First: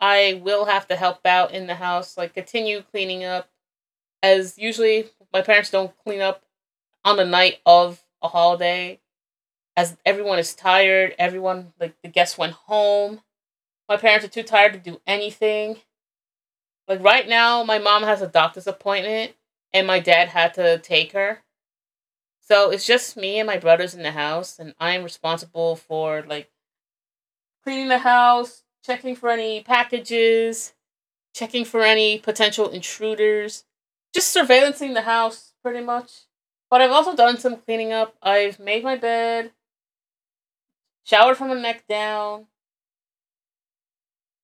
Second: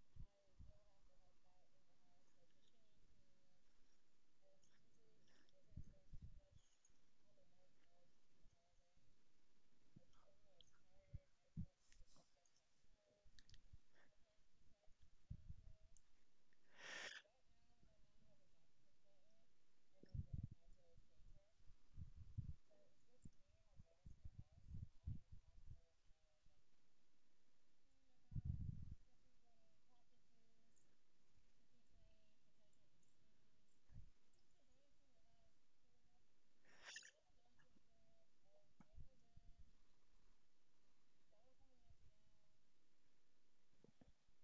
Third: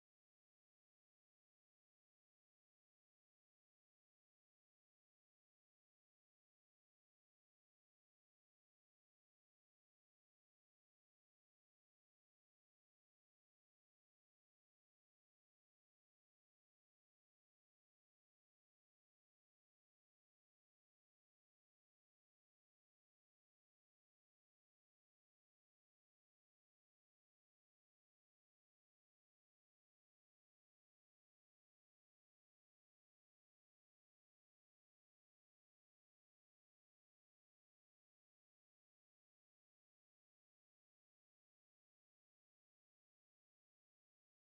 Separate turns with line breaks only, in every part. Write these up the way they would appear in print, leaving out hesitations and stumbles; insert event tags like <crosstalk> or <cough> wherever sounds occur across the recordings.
I will have to help out in the house, like continue cleaning up, as usually my parents don't clean up on the night of a holiday as everyone is tired, everyone like the guests went home. My parents are too tired to do anything. Like right now, my mom has a doctor's appointment and my dad had to take her. So it's just me and my brothers in the house, and I am responsible for like cleaning the house, checking for any packages, checking for any potential intruders, just surveillancing the house pretty much. But I've also done some cleaning up. I've made my bed, showered from the neck down,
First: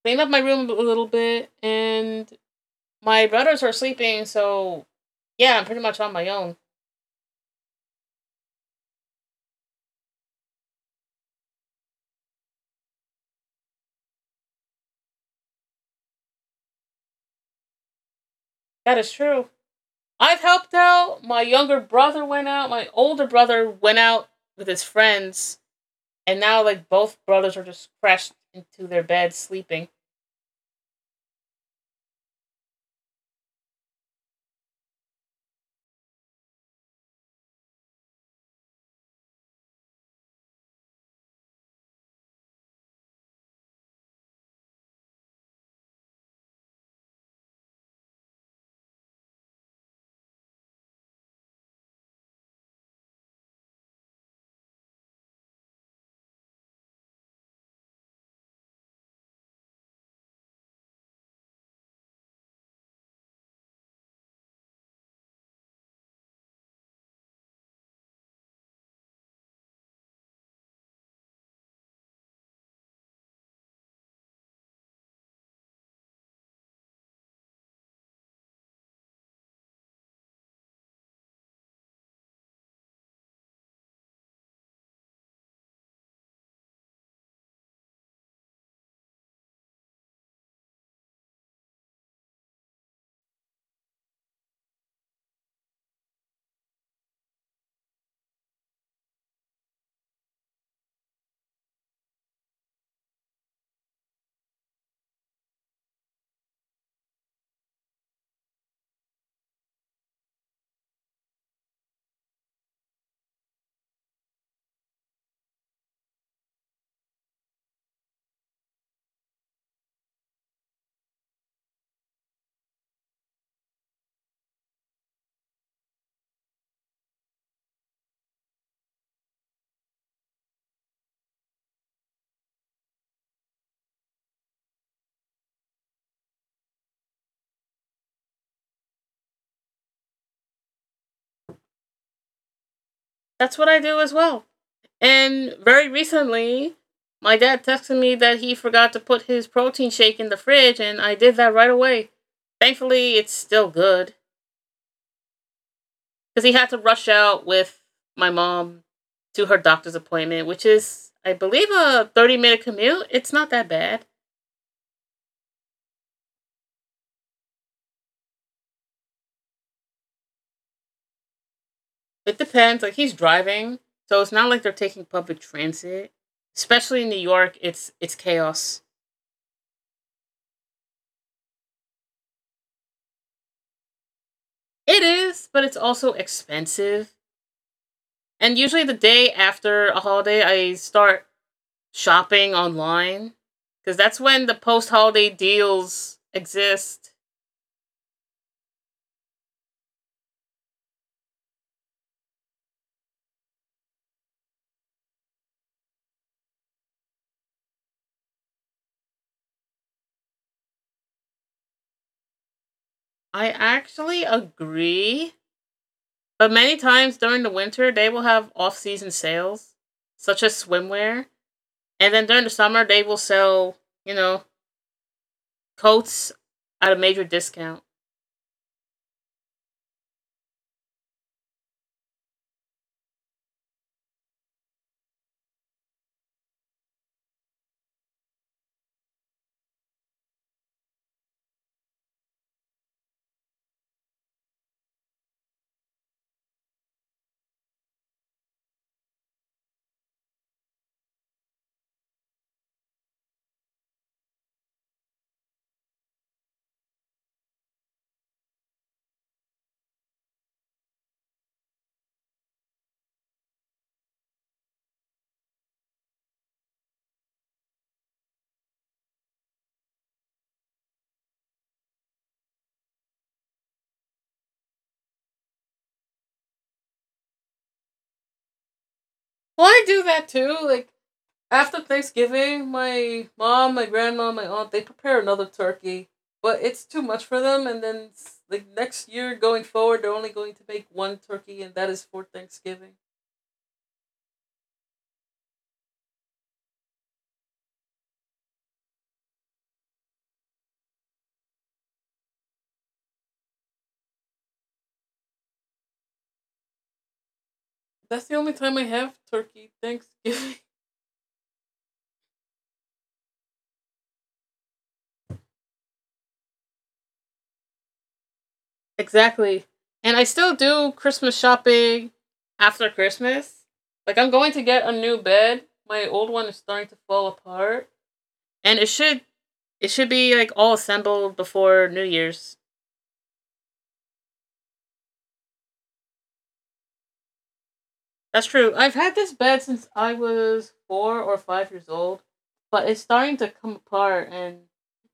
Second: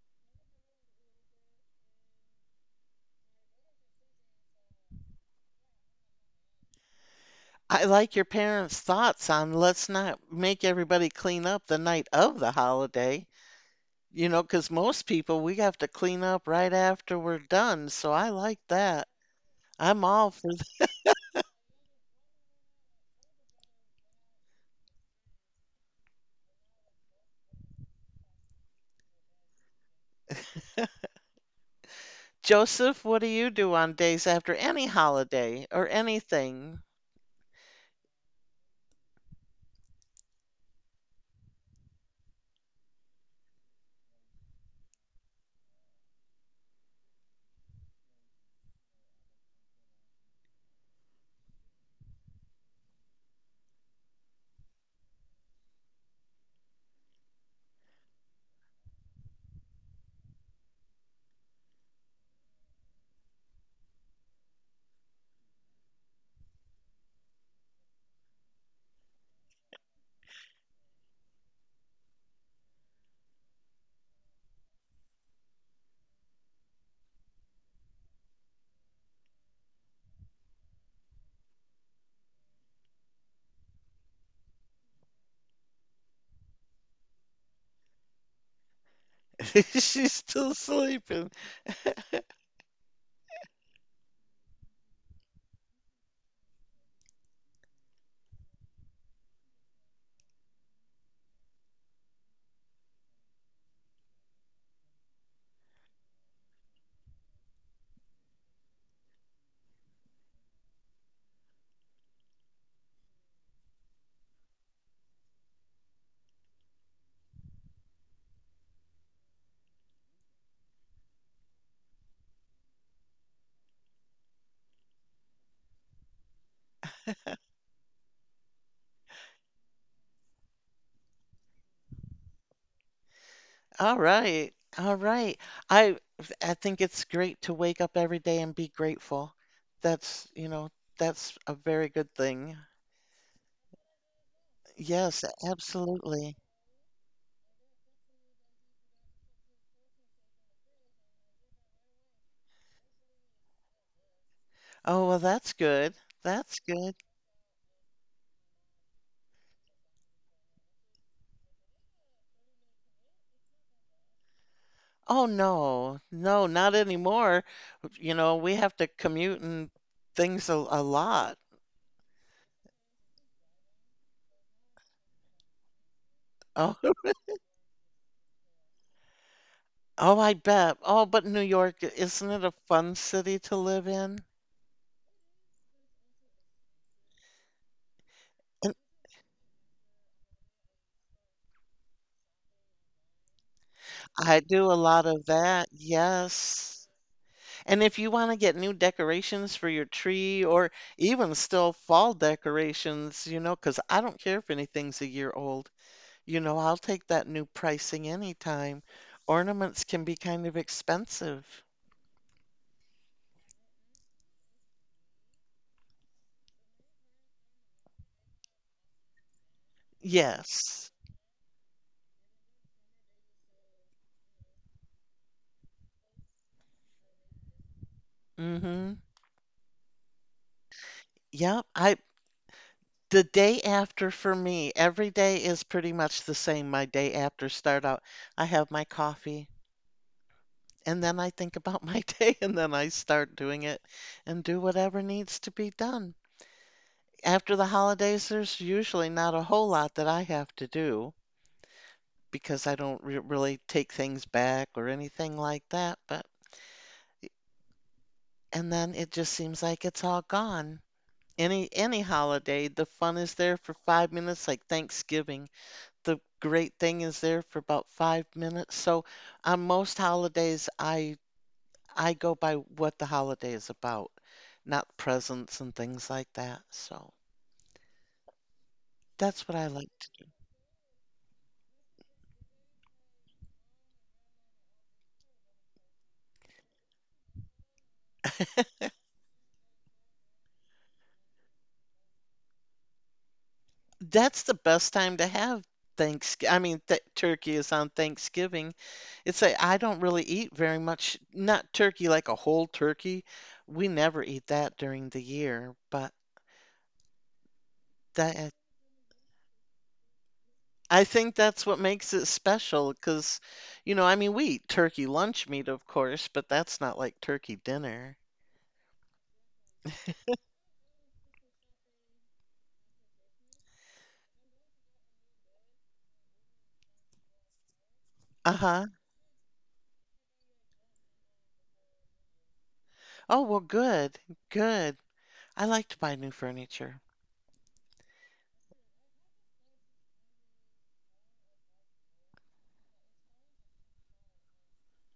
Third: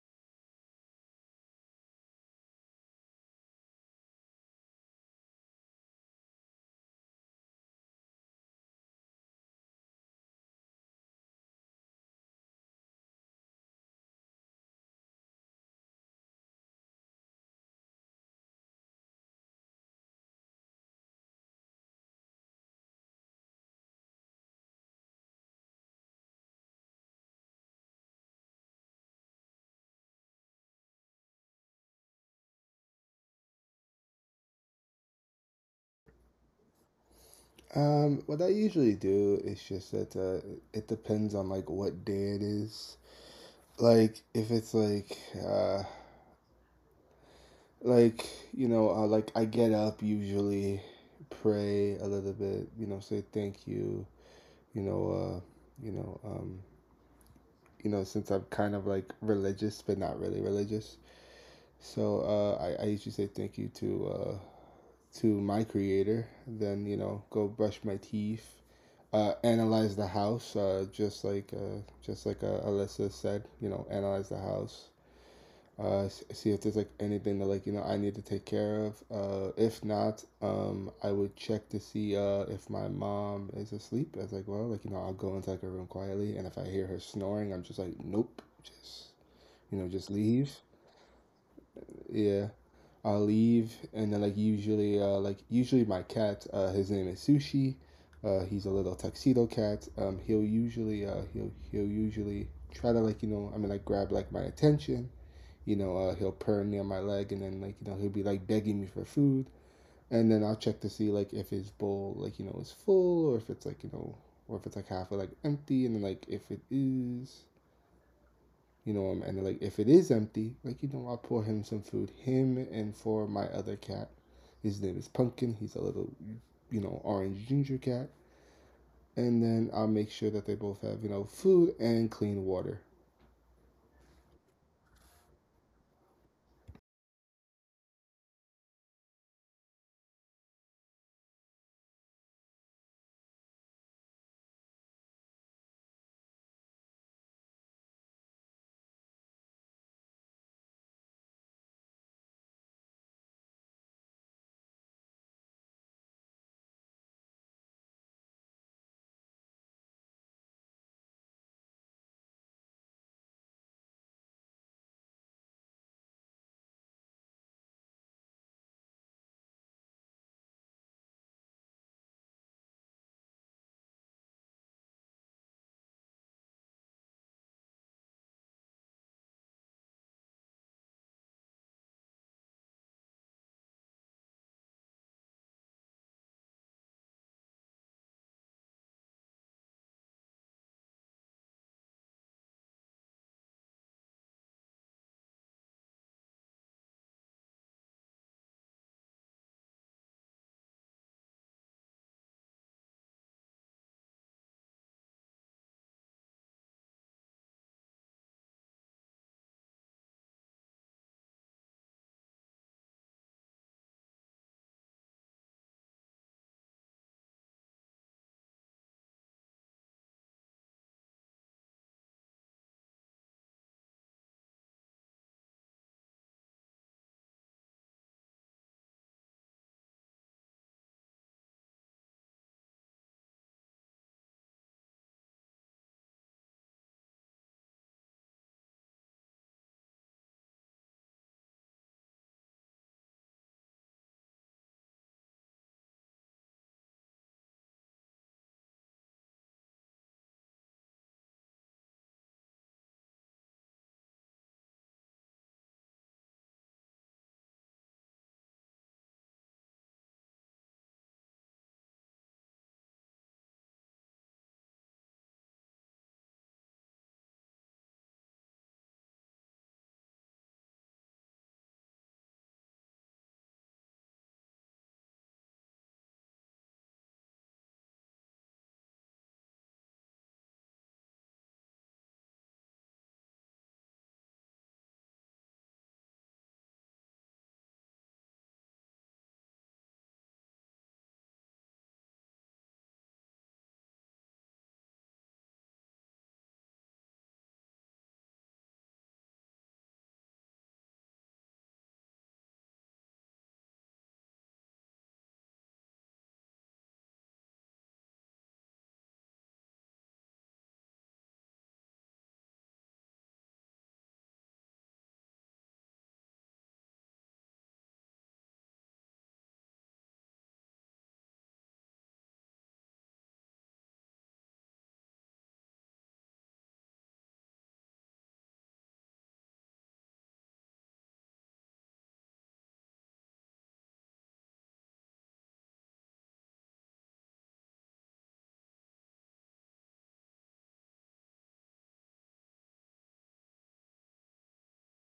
cleaned up my room a little bit, and my brothers are sleeping, so yeah, I'm pretty much on my own.
I like your parents' thoughts on let's not make everybody clean up the night of the holiday, because most people we have to clean up right after we're done. So I like
That
that.
is true.
I'm all
I've
for
helped out. My younger brother went out. My older brother went out with his friends, and now like both brothers are just crashed into their beds sleeping.
Joseph, what do you do on days after any holiday or anything?
What I usually do is just that, it depends on like what day it is. Like if it's like, uh like like I get up usually, pray a little bit, you know, say thank you, you know, uh, you know, um, since I'm kind of like religious but not really religious, so I usually say thank you to my creator, then you know go brush my teeth, analyze the house, just like just like Alyssa said, you know, analyze the house, uh, see if there's like anything that like you know I need to take care of. If not, I would check to see if my mom is asleep. As like, well, like you know, I'll go into like a room quietly, and if I hear her snoring, I'm just like, nope, just
<laughs>
you know,
She's
just
still
leave.
sleeping.
Yeah, I'll leave, and then like usually my cat, his name is Sushi. He's a little tuxedo cat. He'll usually, he'll usually try to like you know, I mean like grab like my attention. You know, he'll purr near my leg, and then like you know he'll be like begging me for food, and then I'll check to see like if his bowl like you know is full or if it's like you know or if it's like halfway like empty, and then like if it is, and like if it is empty, like you know, I'll pour him some food. Him and for my other cat, his name is Pumpkin. He's a little, you know, orange ginger cat. And then I'll make sure that they both have you know food and clean water.
All right. All right. I I think it's great to wake up every day and be grateful. That's, you know, that's a very good thing.
That's what I do as well.
Yes,
And very
absolutely.
recently, my dad texted me that he forgot to put his protein shake in the fridge, and I did that right away. Thankfully, it's still good,
Oh, well, that's good.
because he
That's
had to
good.
rush out with my mom to her doctor's appointment, which is, I believe, a 30-minute commute. It's not that bad.
Oh, no. No, not anymore. You know, we have to commute and things a lot.
It depends. Like, he's driving, so it's not like they're taking public transit.
Oh,
Especially in New York, it's chaos.
Oh, I bet. Oh, but New York, isn't it a fun city to live in?
It is, but it's also expensive. And
And
usually the day after a holiday, I start shopping online because that's
I
when the
do a
post
lot of
holiday
that,
deals
yes.
exist.
And if you want to get new decorations for your tree or even still fall decorations, because I don't care if anything's a year old, I'll take that new pricing anytime. Ornaments can be kind of expensive.
I actually agree. But many times during the winter, they will have off season sales, such as
Yes.
swimwear. And then during the summer, they will sell, you know, coats at a major discount.
Mm-hmm. Yep. I The day after for me, every day is pretty much the same. My day after start out, I have my coffee and then I think about my <laughs> day and then I start doing it and do whatever needs to be done. After the holidays, there's usually not a whole lot that I have to do because I don't re really take things back or anything like that, but and then it just seems like it's all gone. Any holiday, the fun is there for 5 minutes, like Thanksgiving. The great thing is there for about 5 minutes. So on most holidays, I go by what the holiday is about, not presents and things like that. So that's what I
Well, I
like
do
to
that too. Like, after Thanksgiving, my mom, my grandma, my aunt, they prepare another turkey, but it's too much for them. And then, like, next year going forward, they're only going to make one turkey, and that is for Thanksgiving.
do. That's the best time to have Thanksgiving. I mean, th turkey is on Thanksgiving. I don't really eat very much, not turkey like a whole turkey. We never eat that during the year, but
That's the
that
only time I have turkey, Thanksgiving. <laughs>
I think that's what makes it special because, I mean, we eat turkey lunch meat, of course, but that's not like turkey dinner.
Exactly. And I still do Christmas shopping after Christmas. Like I'm going to get a new bed. My old one is starting to fall apart. And
Uh-huh.
it should be like all assembled before New Year's.
Oh, well, good. Good. I like to buy new furniture.
That's true. I've had this bed since I was 4 or 5 years old. But it's starting to come apart and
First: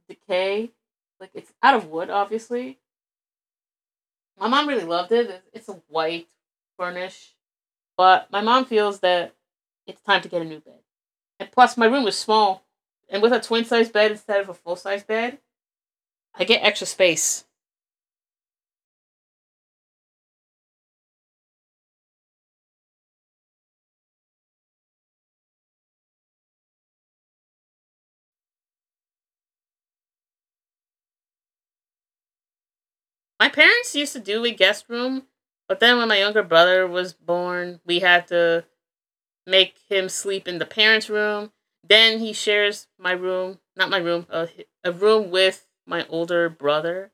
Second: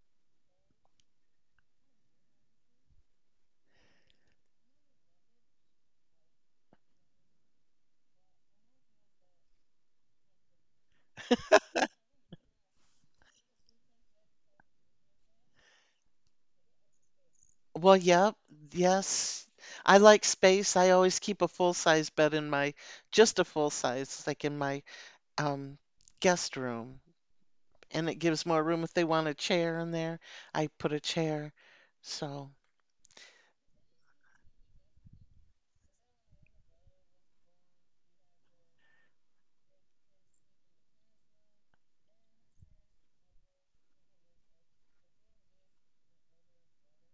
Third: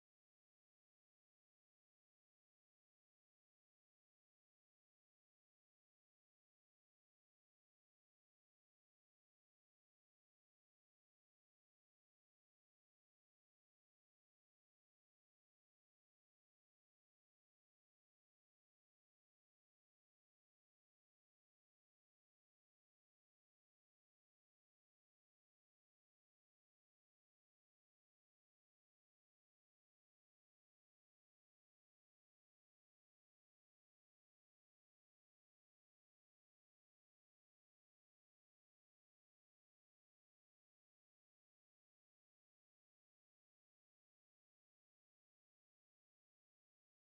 decay. Like it's out of wood obviously. My mom really loved it. It's a white furnish. But my mom feels that it's time to get a new bed. And plus, my room was small, and with a twin size bed instead of a full size bed, I get extra space.
Well, yep. Yes. I like space. I always keep a full-size bed in just a full size, like in my um guest room. And it gives more room if they want a chair in there. I put a chair. So,
My parents used to do a guest room, but then when my younger brother was born, we had to make him sleep in the parents' room. Then he shares my room, not my room, a room with my older brother.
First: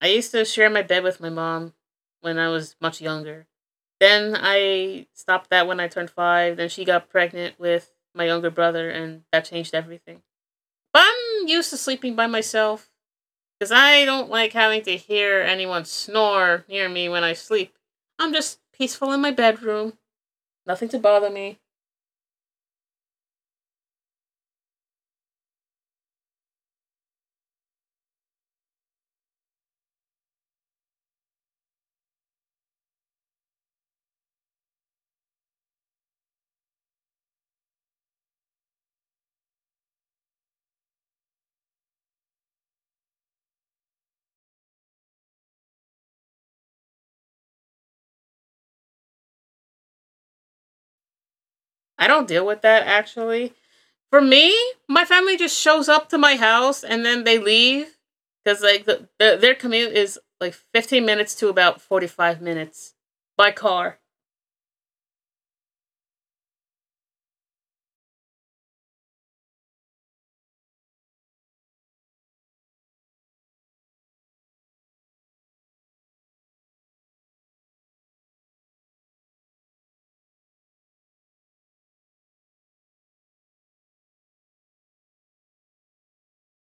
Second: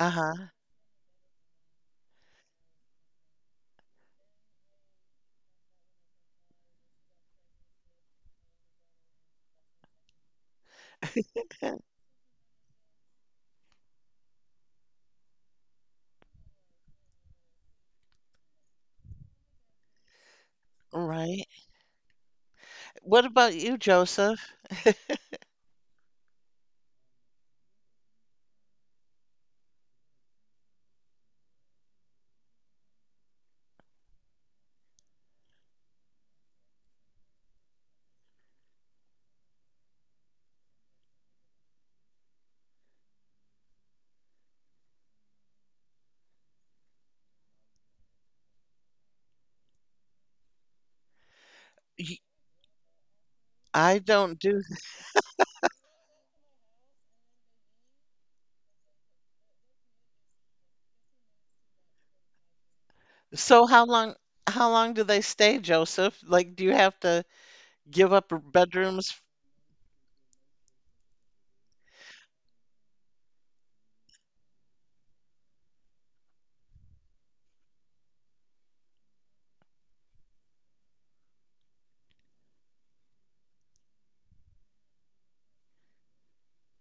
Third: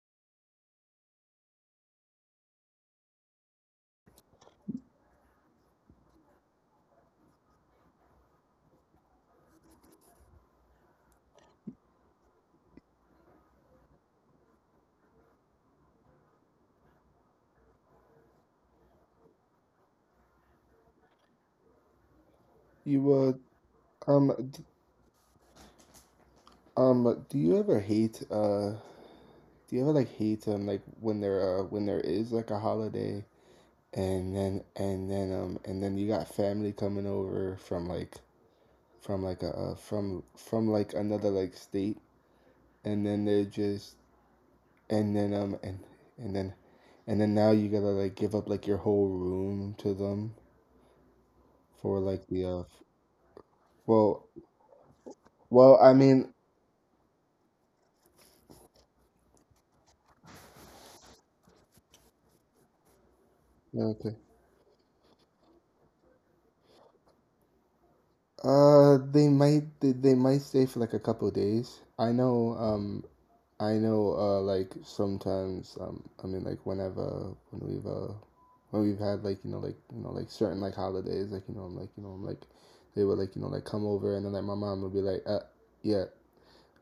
I used to share my bed with my mom when I was much younger. Then I stopped that when I turned five. Then she got pregnant with my younger brother, and that changed everything. But I'm used to
<laughs>
sleeping by myself because I don't like having to hear anyone snore near me when I sleep. I'm just peaceful in my bedroom, nothing to bother
Right.
me.
You
What
would
about you,
um
Joseph?
d- do you ever hate do you ever like hate like when there is like a holiday and then you got family coming over from like a, from like another like state and then they just and then um and and then and then now you gotta like give up like your whole room to them for
I
like
don't
the
deal
uh
with
f-
that actually.
I
For
Well,
don't
me,
do
my family just shows
I
up to
mean,
my house and then they leave because like their commute is like 15 minutes to about 45 minutes by
so
car.
okay.
how long do they stay, Joseph? Like do you have to give up bedrooms?
They might they might stay for like a couple of days I know. I know like sometimes I mean like whenever when we've had like you know like you know like certain like holidays like you know I'm like you know I'm like they would like you know like come over and then like my mom would be like yeah,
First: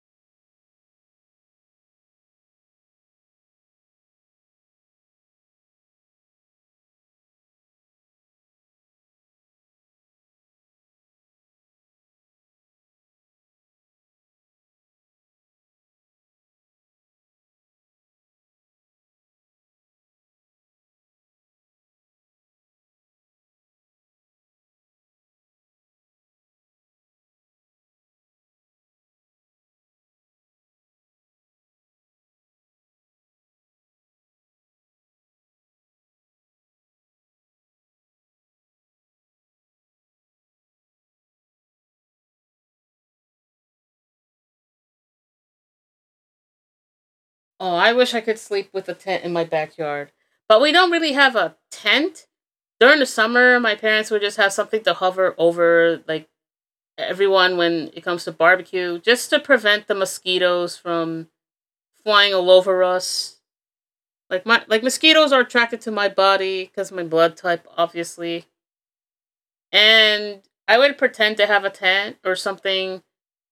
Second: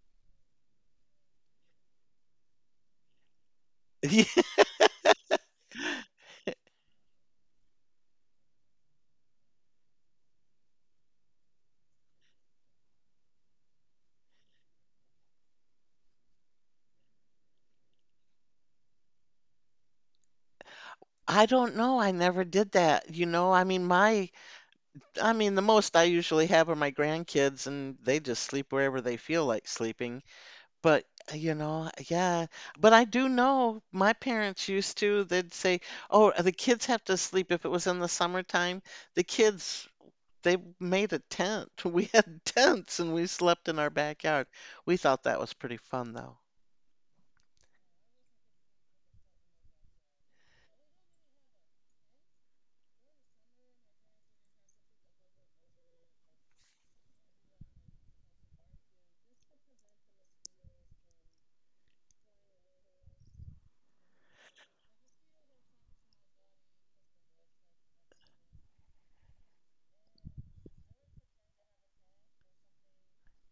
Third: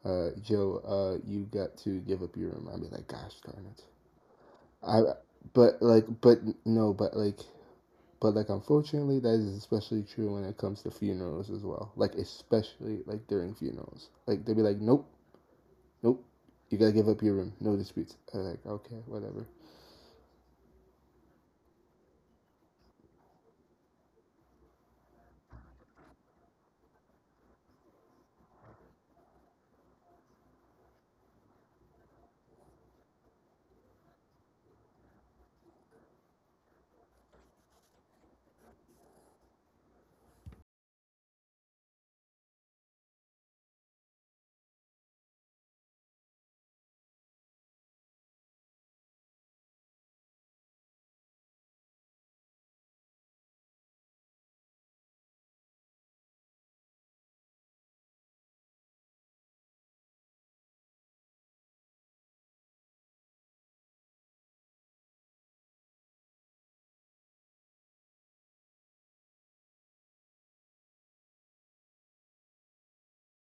Joe, you got to give up your room. I'd be like, gosh darn it.
<laughs>
I, but like, but no, but like, unfortunately, that is especially true when it comes to funerals as well. Like, especially like during funerals, like they'd be like, nope, nope, you gotta give up your room. No disputes. I'm like, okay, whatever.
I don't know. I never did that. You know, I mean my I mean the most I usually have are my grandkids and they just sleep wherever they feel like sleeping. But yeah. But I do know my parents used to, they'd say, "Oh, the kids have to sleep if it was in the summertime. The kids They made a tent. <laughs> We had tents and we slept in our backyard. We thought that was pretty fun though.
Oh, I wish I could sleep with a tent in my backyard. But we don't really have a tent. During the summer, my parents would just have something to hover over, like everyone when it comes to barbecue, just to prevent the mosquitoes from flying all over us. Like my like mosquitoes are attracted to my body because of my blood type, obviously. And I would pretend to have a tent or something,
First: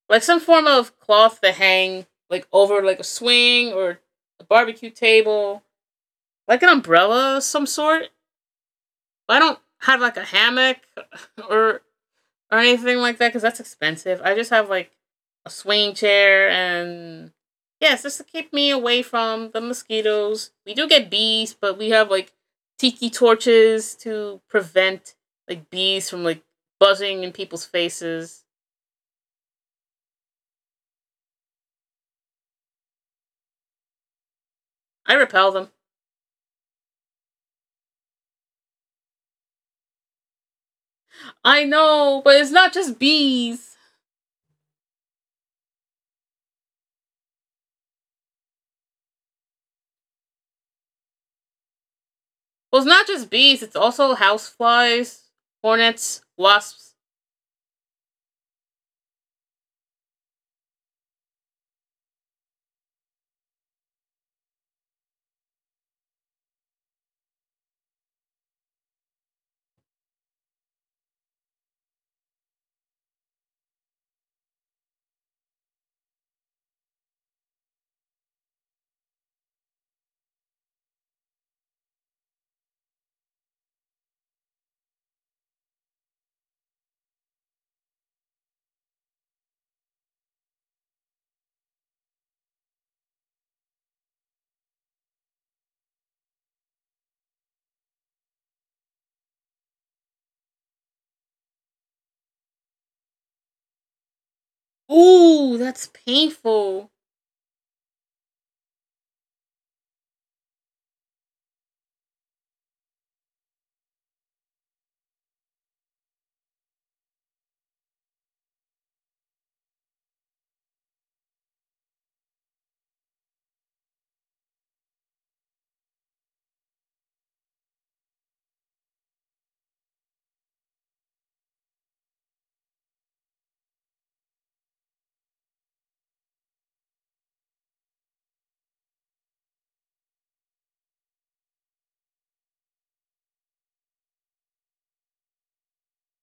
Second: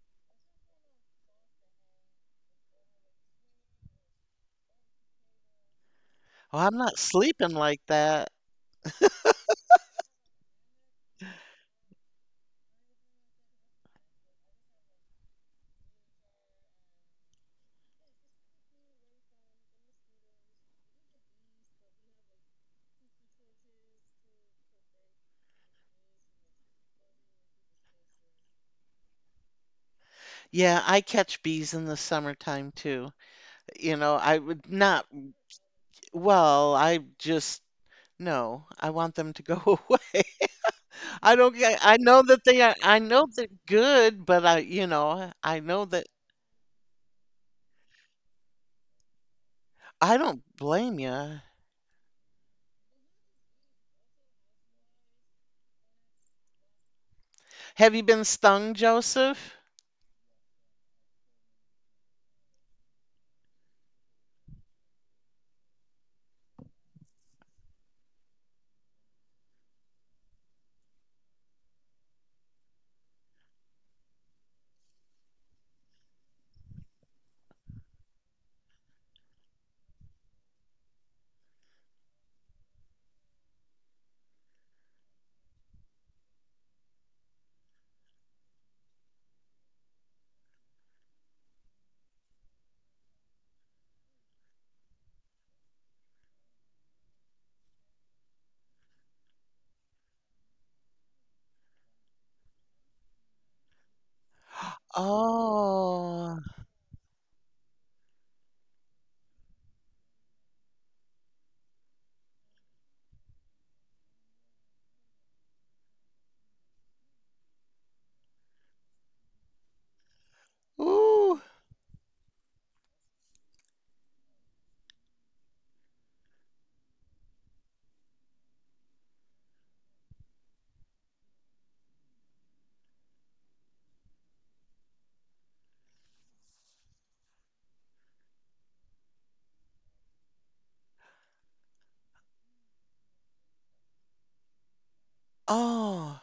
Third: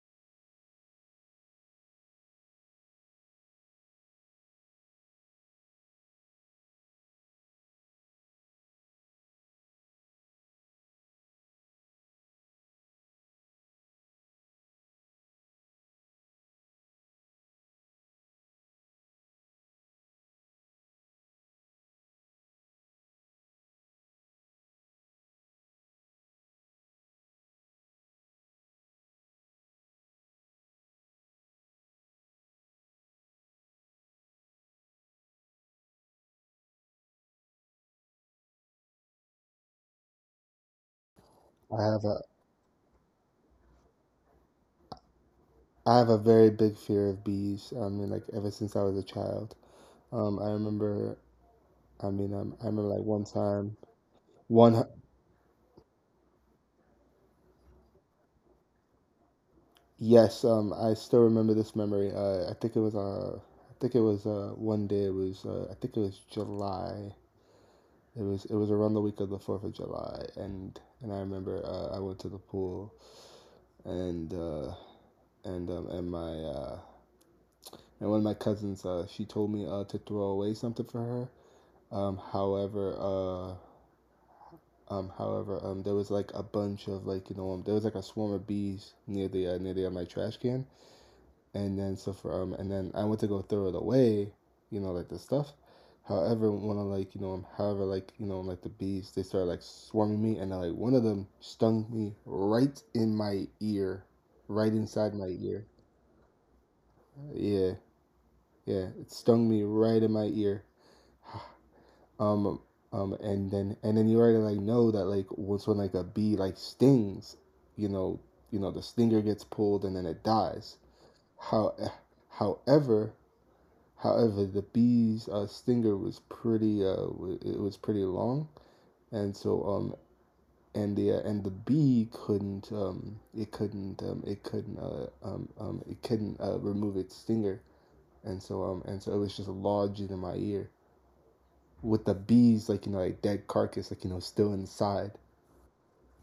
like some form of cloth to hang like over like a swing or a barbecue table
Oh,
like an
I'm not
umbrella of
sleeping
some
like
sort.
that.
I don't have like a hammock or or anything like that because that's expensive. I just have like a swinging chair and yes, just to keep me away from the mosquitoes. We do get bees, but we have like tiki torches to prevent like bees from like buzzing in people's faces.
Yeah, I catch bees in the summertime too. You know, I would not,
I repel them.
well, I just, no, I want them to go <laughs> away. I don't
I
get,
I
I
have a,
know
know, but
that
it's
they
not
are,
just
I know they're
bees.
good, but I know
I
that
have a very big fear of bees. I mean, like ever since I was a child.
I don't
I
blame
remember.
you.
I mean, I
Well, it's
remember like
not
one
just bees,
time,
it's also
one
houseflies, hornets, wasps.
Have you been stung, Joseph?
yes, I still remember this memory. I think it was I think it was one day. It was I think it was July. It was around the week of the Fourth of July, and I remember I went to the pool, and uh, and um, and my uh, and one of my cousins, she told me to throw away something for her. Um, however, uh, however, there was like a bunch of like you know there was like a swarm of bees near the my trash can, and then I went to go throw it away, you know, like the stuff. However, one of like you know, however like you know, like the bees, they started like swarming me, and then, like one of them stung me right in my ear, right inside my
Ooh,
ear.
that's
Oh,
painful.
Yeah, yeah, it stung me right in my ear. <sighs> Um, and then you already like know that like once when like a bee like stings, you know, you know the stinger gets pulled and then it dies.
ooh,
How, eh, however, However, the bee's stinger was pretty, it was pretty long, and so um and the bee couldn't it couldn't it couldn't it couldn't remove its stinger, and so it was just lodged in my ear with the bees like you know like dead carcass like you know still inside.
oh.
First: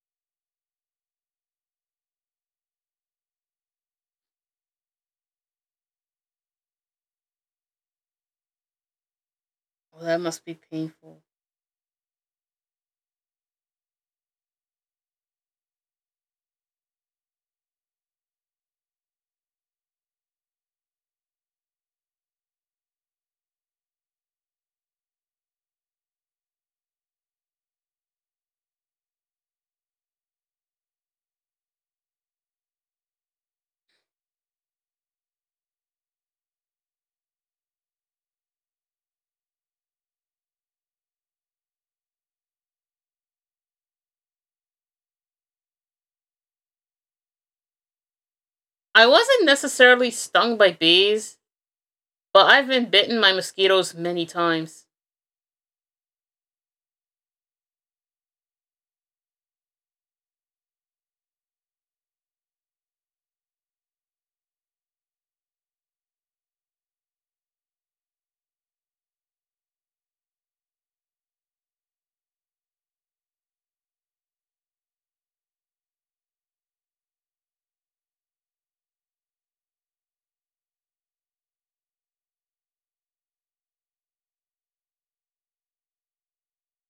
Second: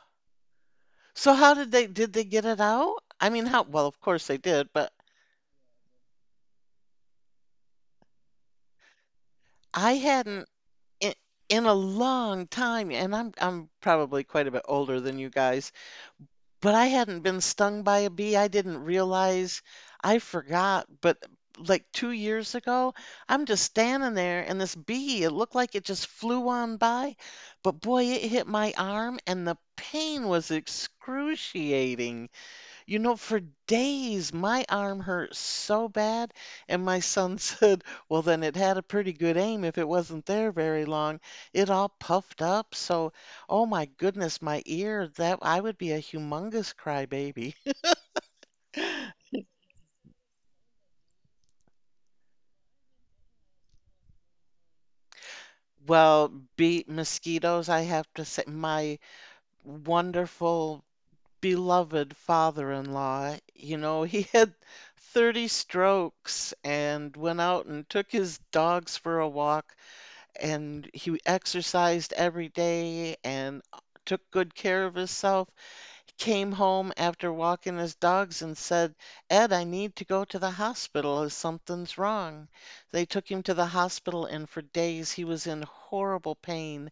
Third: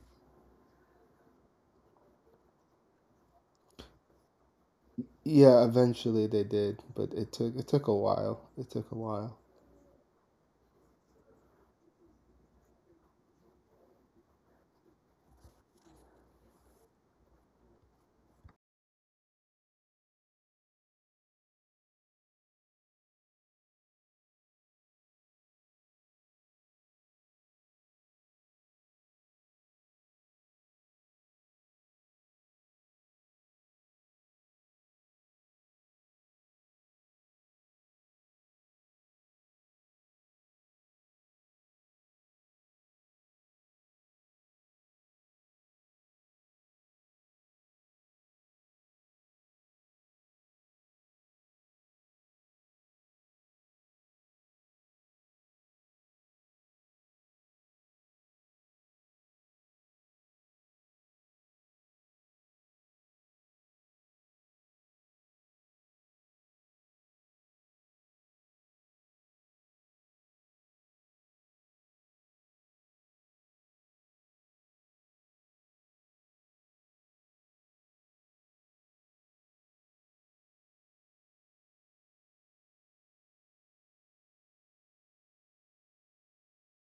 So how did they get it out? I mean, how well, of course they did, but
Yeah, eventually they did, but it took a while. It took a while.
I
Oh, that must
hadn't
be
in,
painful.
in a long time, and I'm probably quite a bit older than you guys, but I hadn't been stung by a bee. I didn't realize. I forgot, but like 2 years ago, I'm just standing there and this bee, it looked like it just flew on by, but boy, it hit my arm and the pain was excruciating. You know, for days my arm hurt so bad, and my son <laughs> said, "Well, then it had a pretty good aim if it wasn't there very long." It all puffed up, so oh my goodness, my ear, that I would be a humongous crybaby. <laughs>
I wasn't necessarily stung by bees, but I've been bitten by mosquitoes many times.
Well, beat mosquitoes, I have to say, my wonderful, beloved father-in-law, he <laughs> had 30 strokes and went out and took his dogs for a walk and he exercised every day and took good care of himself. Came home after walking his dogs and said, "Ed, I need to go to the hospital as something's wrong." They took him to the hospital, and for days he was in horrible pain.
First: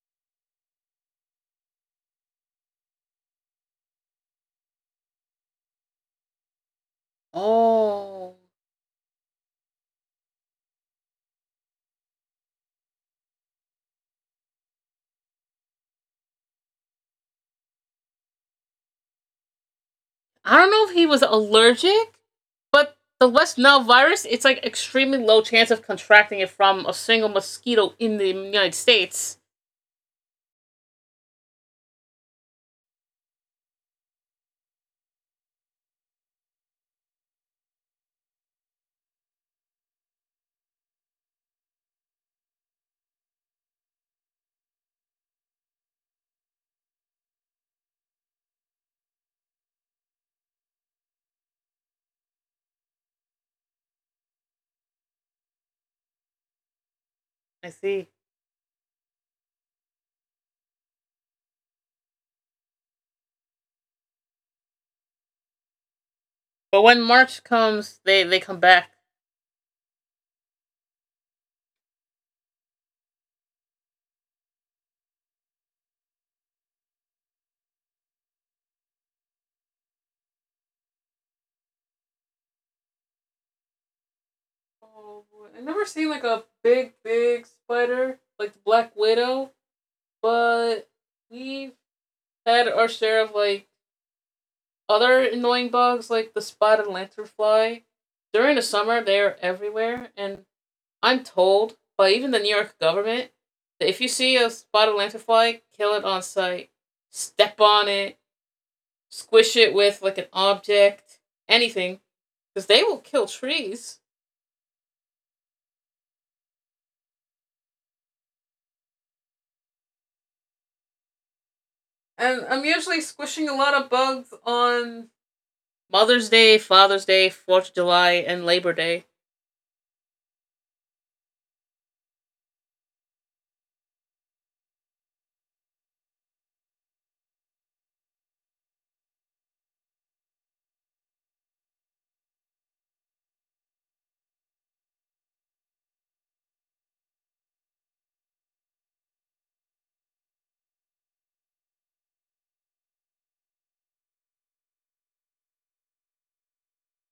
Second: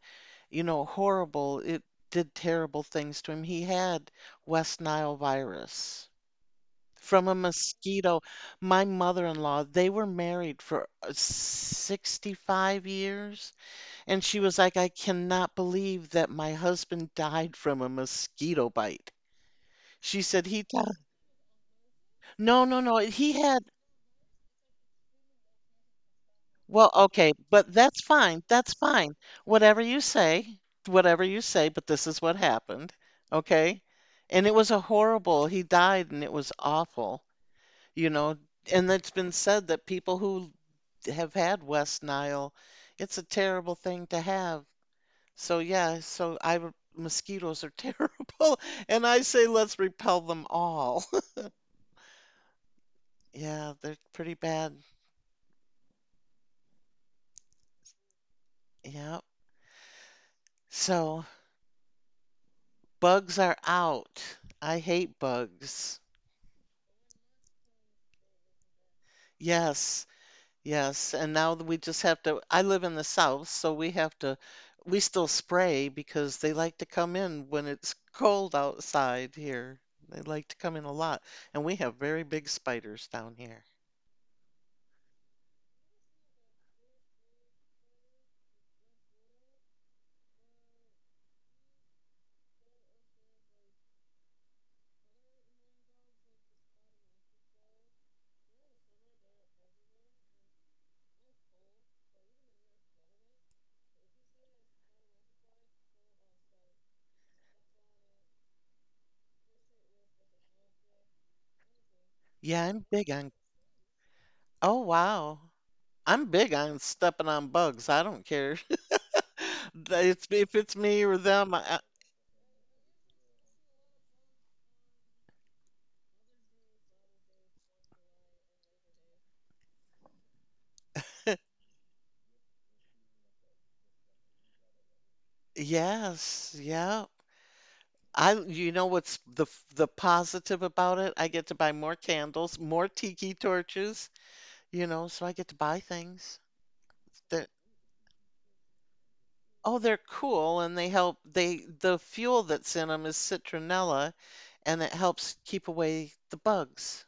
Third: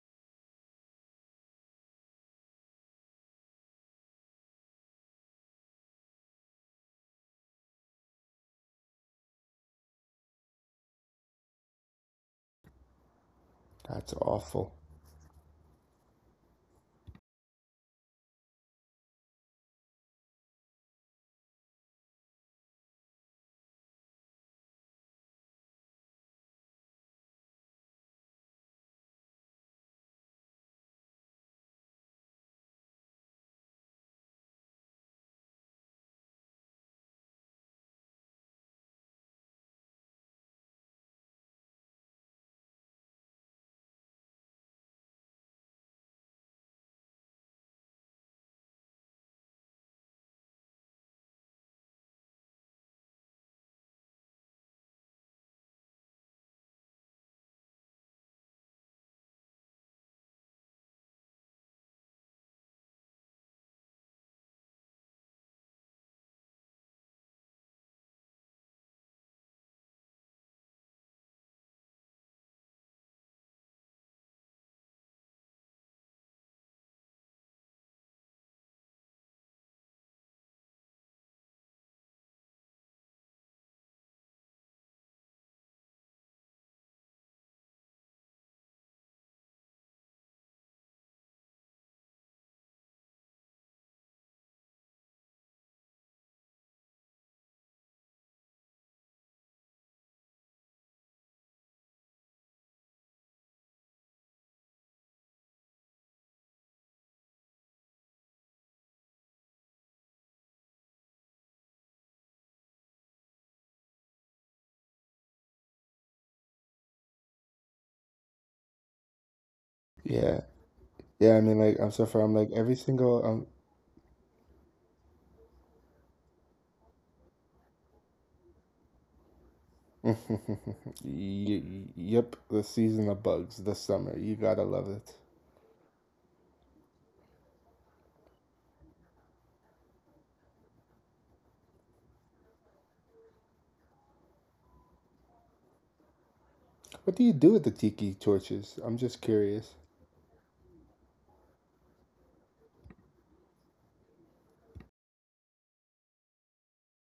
You know, horrible. It did terrible things to him. He had West Nile virus from a mosquito.
Oh.
My mother in law, they were married for 65 years.
That's
And she was
awful.
like, "I cannot believe that my husband died from a mosquito bite." She said,
I
he
don't
Yeah.
know if
died.
he was allergic,
No, no,
but
no.
the
He
West
had,
Nile virus, it's like extremely low chance of contracting it from
well,
a single
okay, but
mosquito
that's
in the
fine. That's
United
fine.
States.
Whatever you say, whatever you say, but this is what happened. Okay. And it was a horrible, he died and it was awful, you know. And it's been said that people who have had West Nile, it's a terrible thing to have. So yeah, so mosquitoes are <laughs> terrible, and I say let's repel them all. <laughs> Yeah, they're pretty bad.
I see.
Yeah. So bugs are out. I hate bugs.
But when March comes, they come back.
Yes, yes. And now that we just have to, I live in the south, so we have to, we still spray because they like to come in when it's cold outside here. They like to come in a lot, and we have very big spiders down here.
Oh, boy. I've never seen like a big, big spider, like the Black Widow, but we've had our share of like other annoying bugs, like the spotted lanternfly. During the summer, they are everywhere, and I'm told by even the New York government that if you see a spotted lanternfly, kill it on sight. Step on it, squish it with like an object, anything, because
Yeah,
they
I'm
will
big
kill
on,
trees.
oh wow. I'm big on stepping on bugs. I don't care. <laughs> That It's
Yeah.
if it's me or
Yeah, I
them.
mean, like, I'm so far, I'm
And
like,
I'm
every
usually
single,
squishing a lot of bugs on Mother's Day, Father's Day, Fourth of July, and Labor Day.
<laughs> y- y- yep, the season of bugs, the summer. You gotta love it.
Yes, yeah. I You know what's the positive about it? I get to buy more candles, more tiki torches, so I get to buy things
What do you
that
do with the tiki torches? I'm just curious.
Oh, they're cool and they help they the fuel that's in them is citronella and it helps keep away the bugs.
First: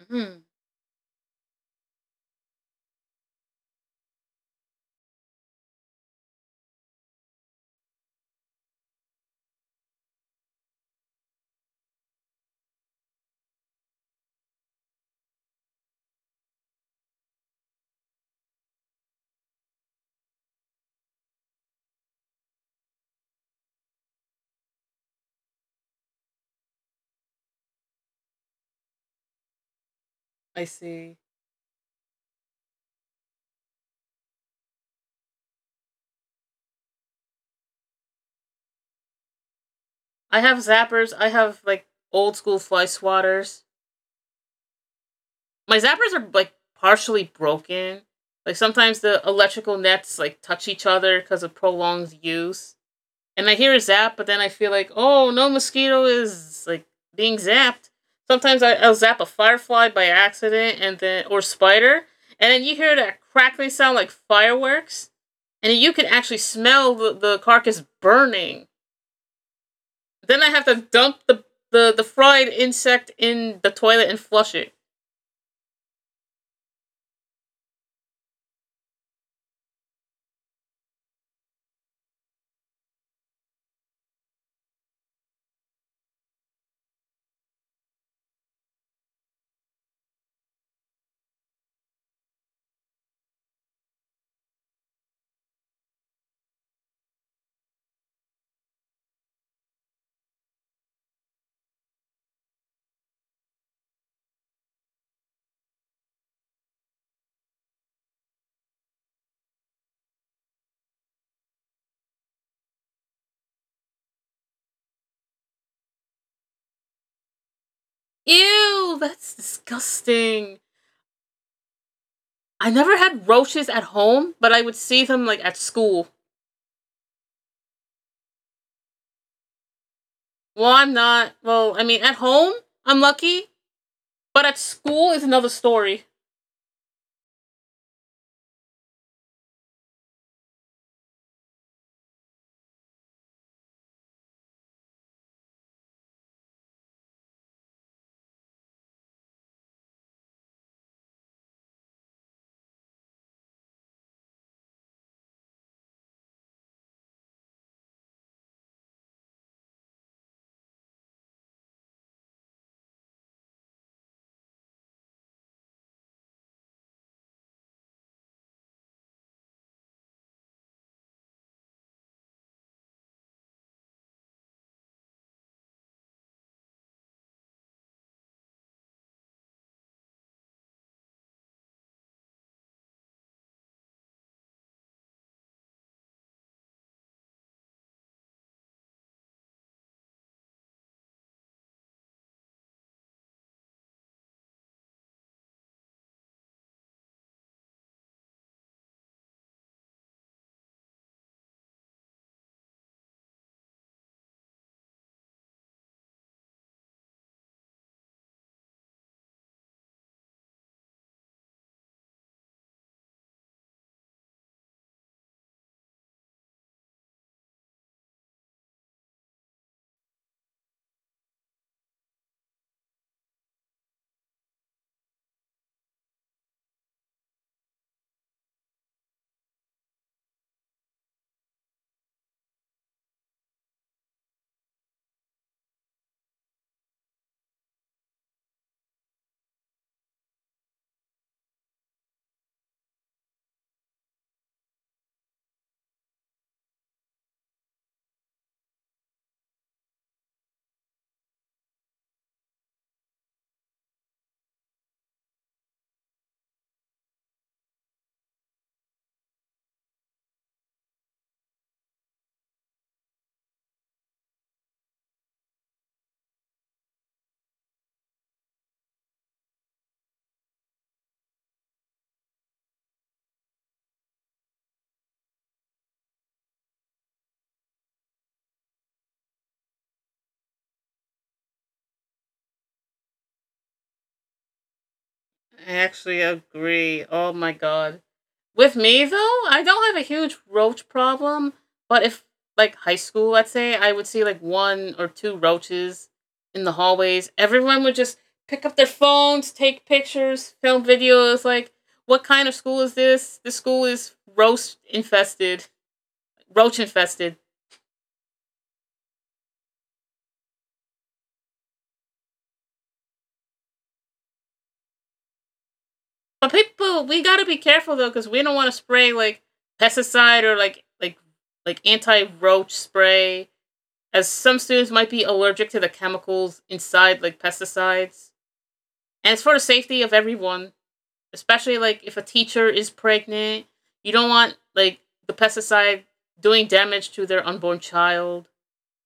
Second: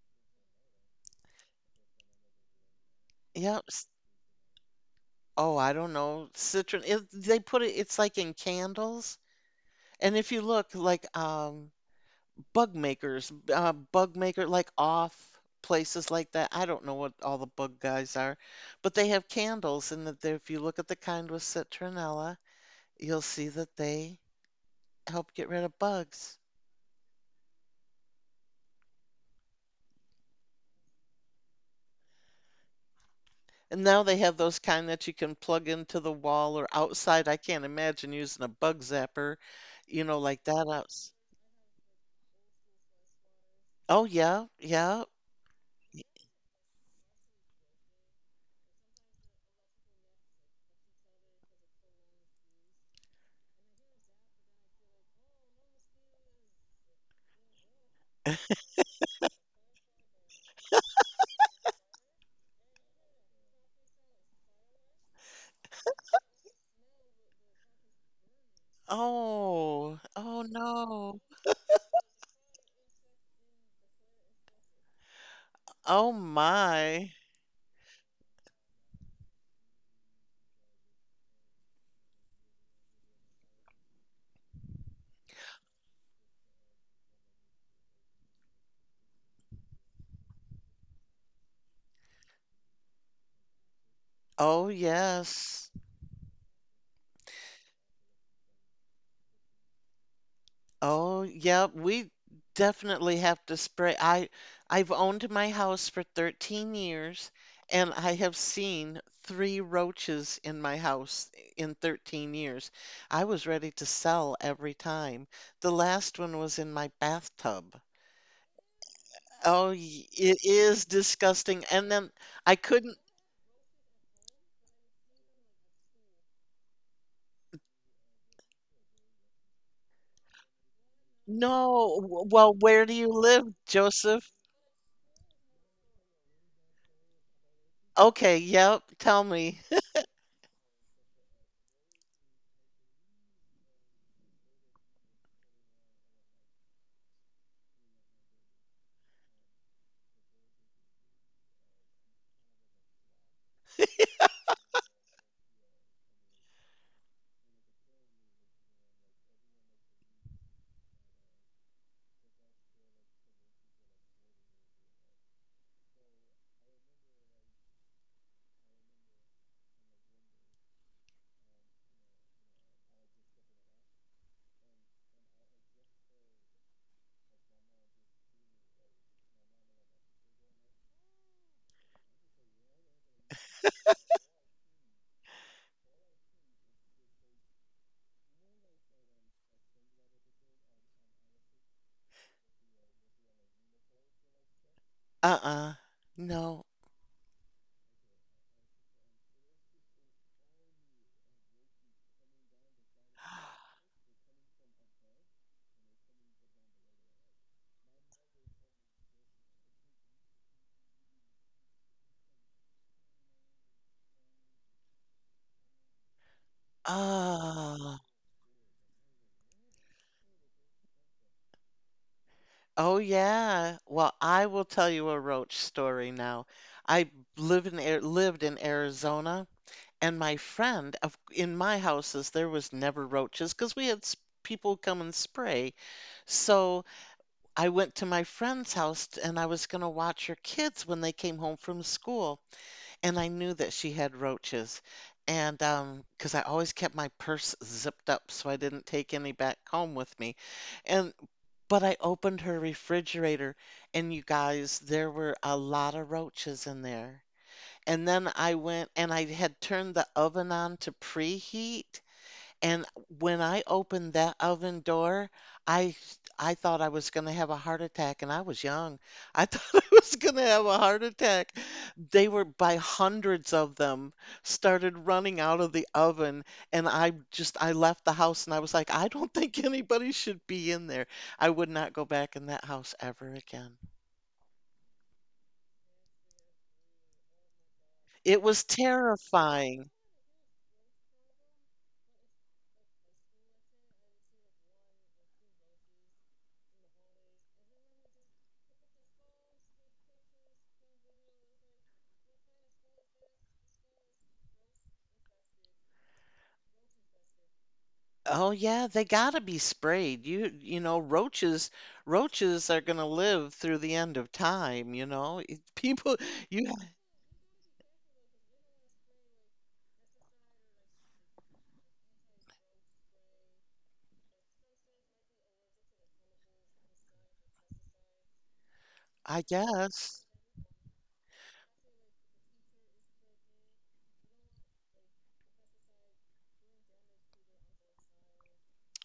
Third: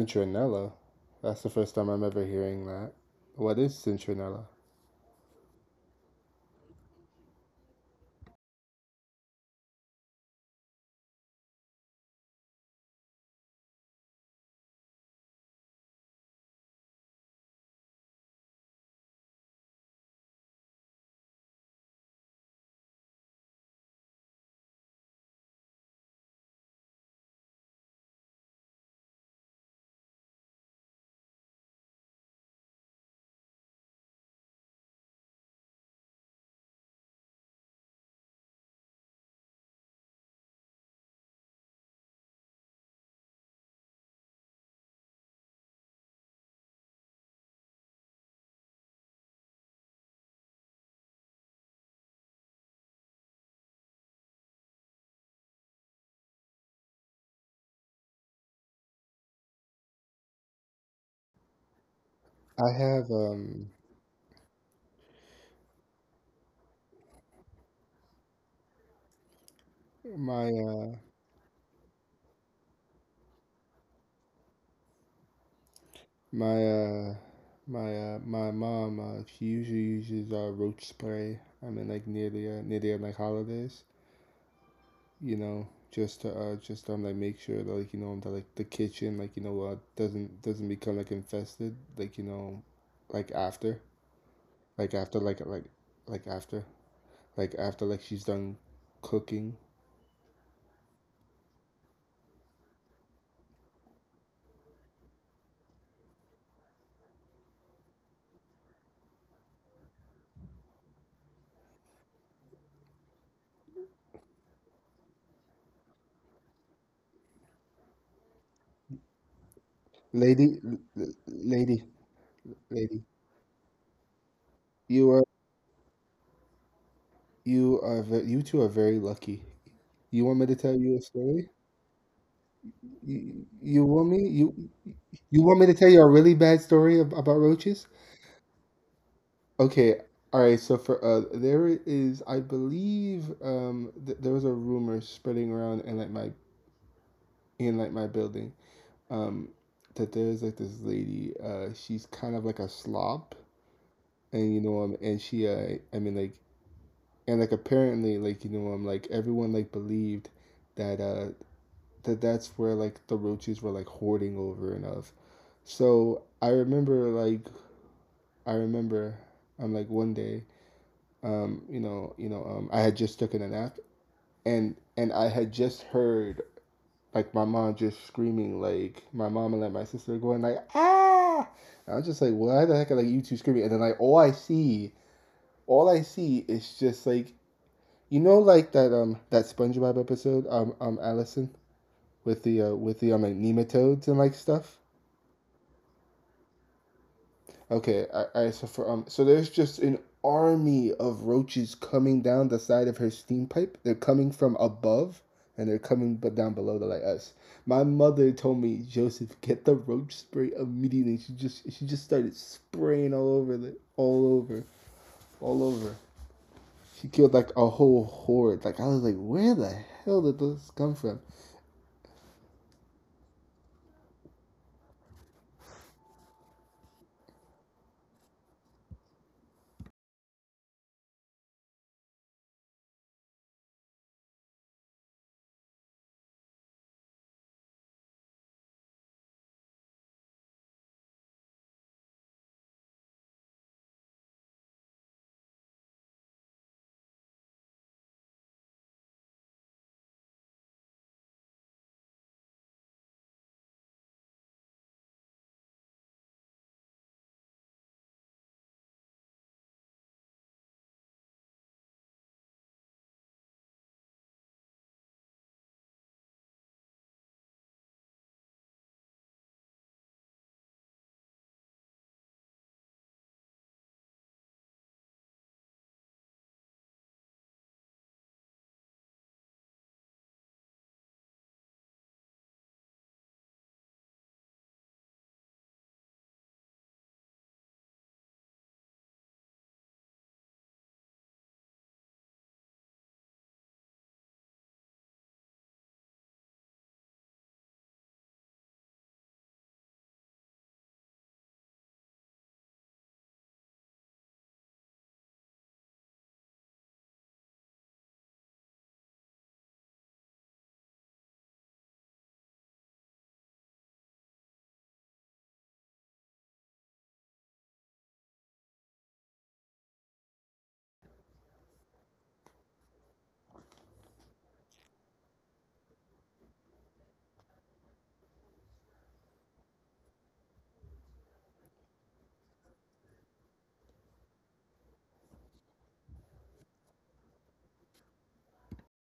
Mm-hmm.
That's the first time I'm ever hearing that. What
Yep.
is
s-
citronella?
Oh, I don't know. Citron it, they put it it's like in candles. And if you look like bug makers, bug maker like off places like that, I don't know what all the bug guys are, but they have candles and if you look at the kind with citronella, you'll see that they help get rid of bugs.
I see.
And now they have those kind that you can plug into the wall or outside. I can't imagine using a bug zapper,
I
like
have
that outs.
zappers. I have like old school fly swatters.
Oh yeah, yeah.
My zappers are like partially broken. Like sometimes the electrical nets like touch each other because of prolonged use. And I hear a zap, but then I feel like, oh, no mosquito is like being zapped. Sometimes I'll zap a firefly by accident and then or spider, and then
I
you hear
have
that crackling sound like fireworks, and you can actually smell the carcass burning.
Oh, oh
Then
my
I have to
no.
dump the fried insect in the toilet and flush it.
Oh
my
my.
my My mom she usually uses roach spray. I mean like near the, near the like holidays. You know, just to just like make sure that like you know that like the kitchen like you know doesn't become like infested like you know, like after
Oh,
like after like like
yes.
like after like after like she's done cooking.
Oh, yeah. We definitely have to spray. I've owned my house for 13 years and I have seen three roaches in my house in 13 years. I was ready to sell every time. The last one was in my bathtub.
Ew, that's
Oh, it
Lady,
disgusting.
is disgusting.
lady,
And then I
I
couldn't,
never
lady,
had roaches at home, but I would see
you
them
are
like at school.
you two are very lucky. You want me to
Well,
tell
I'm
you a
not.
story?
Well, I
no.
mean, at
Well,
home,
where do
I'm
you live,
lucky,
You, you want
Joseph?
me
but at
you
school is
you
another
want me to tell you
story.
a really bad story about roaches?
Okay, yep. Tell me.
Okay, all right. So for there is, I believe, there was a rumor spreading around in like my building, um, that there's like this lady. She's kind of like a slob, and you know, and she, I mean, like, and like apparently, like you know, like everyone like believed that that that's where like the roaches were like hoarding over and of. So I remember like I remember, I'm like one day. You know, you know, I had just taken a nap, and I had just heard like my mom just screaming like my mom and like my sister going like ah, and I was just like what the heck are like you two screaming, and then like all I see is just like you know like that that SpongeBob episode Allison with the like nematodes and like stuff.
<laughs> Uh-uh. No.
Okay, I so there's just an army of roaches coming down the side of her steam pipe. They're coming from above, and they're coming but down below to like us. My mother told me, Joseph, get the roach spray immediately. She just started spraying all over the all over. All over. She killed like a
Ah,
whole horde. Like I was like, where the hell did this come from?
oh yeah. Well, I will tell you a roach story now. I lived in Arizona, and my friend in my houses there was never roaches because we had people come and spray. So I went to my friend's house and I was going to watch her kids when they came home from school. And I knew that she had roaches. And because I always kept my purse zipped up so I didn't take any back home with me. And but I opened her refrigerator, and you guys, there were a lot of roaches in there. And then I went and I had turned the oven on to preheat, and when I opened that oven door, I thought I was gonna have a heart attack, and I was young. I thought <laughs> I was gonna have a heart attack. They were by hundreds of them started running out of the oven, and I left the house and I was like, "I don't think anybody should be in there. I would not go back in that house ever again."
I actually agree. Oh my god.
It was
With me though, I don't
terrifying.
have a huge roach problem, but if like high school, let's say, I would see like one or two roaches in the hallways. Everyone would just pick up their phones, take pictures, film videos. Like, what kind of school is this? This school is roach infested, roach infested.
Oh yeah, they gotta be sprayed. You know, roaches are gonna live through the end of time. <laughs> People,
But
you ha-
people, we gotta be careful though, because we don't want to spray like pesticide or like anti roach spray as some students might be allergic to the chemicals inside, like pesticides. And it's
I
for the safety of
guess.
everyone, especially like if a teacher is pregnant, you don't want like the pesticide doing damage to their unborn child.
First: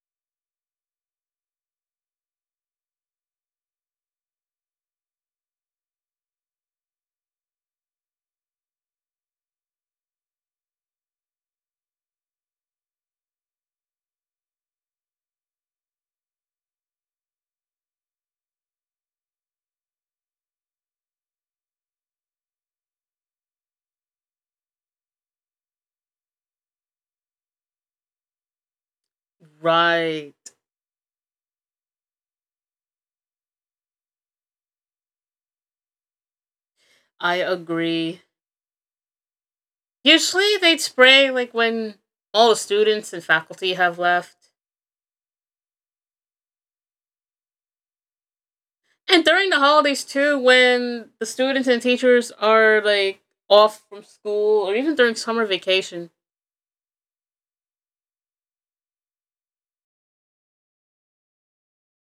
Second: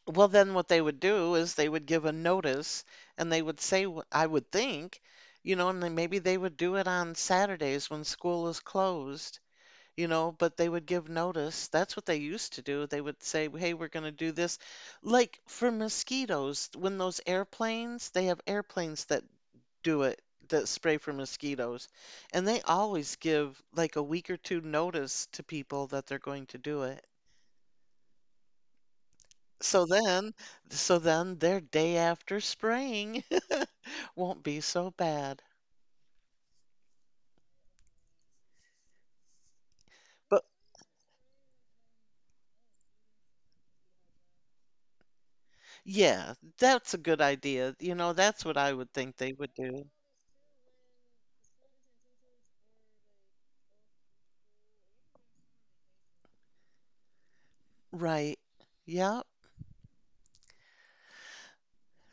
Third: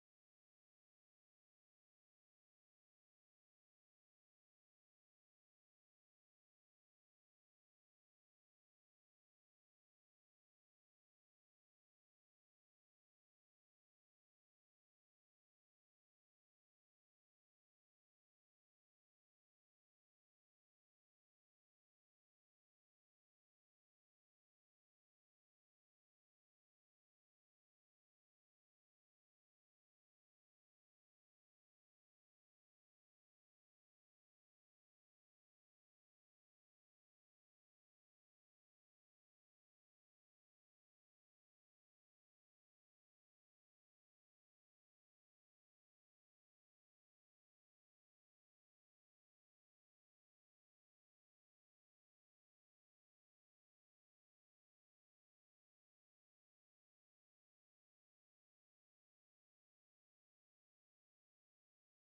Well, then what they would do is they would give a notice and they would say, I would think, and then maybe they would do it on Saturdays when school is closed, but they would give notice. That's what they used to do. They would say, "Hey, we're gonna do this." Like for mosquitoes, when those airplanes, they have airplanes that do it that spray for mosquitoes, and they always give like a week or two notice to people that they're going to do it. So then,
Right.
their day after spraying <laughs> won't be so bad.
I agree.
But
Usually they'd spray like when all the students and faculty have left.
yeah, that's a good idea. You know, that's what I would think
And
they
during
would
the
do.
holidays too, when the students and teachers are like off from school or even during summer vacation.
Right. Yep.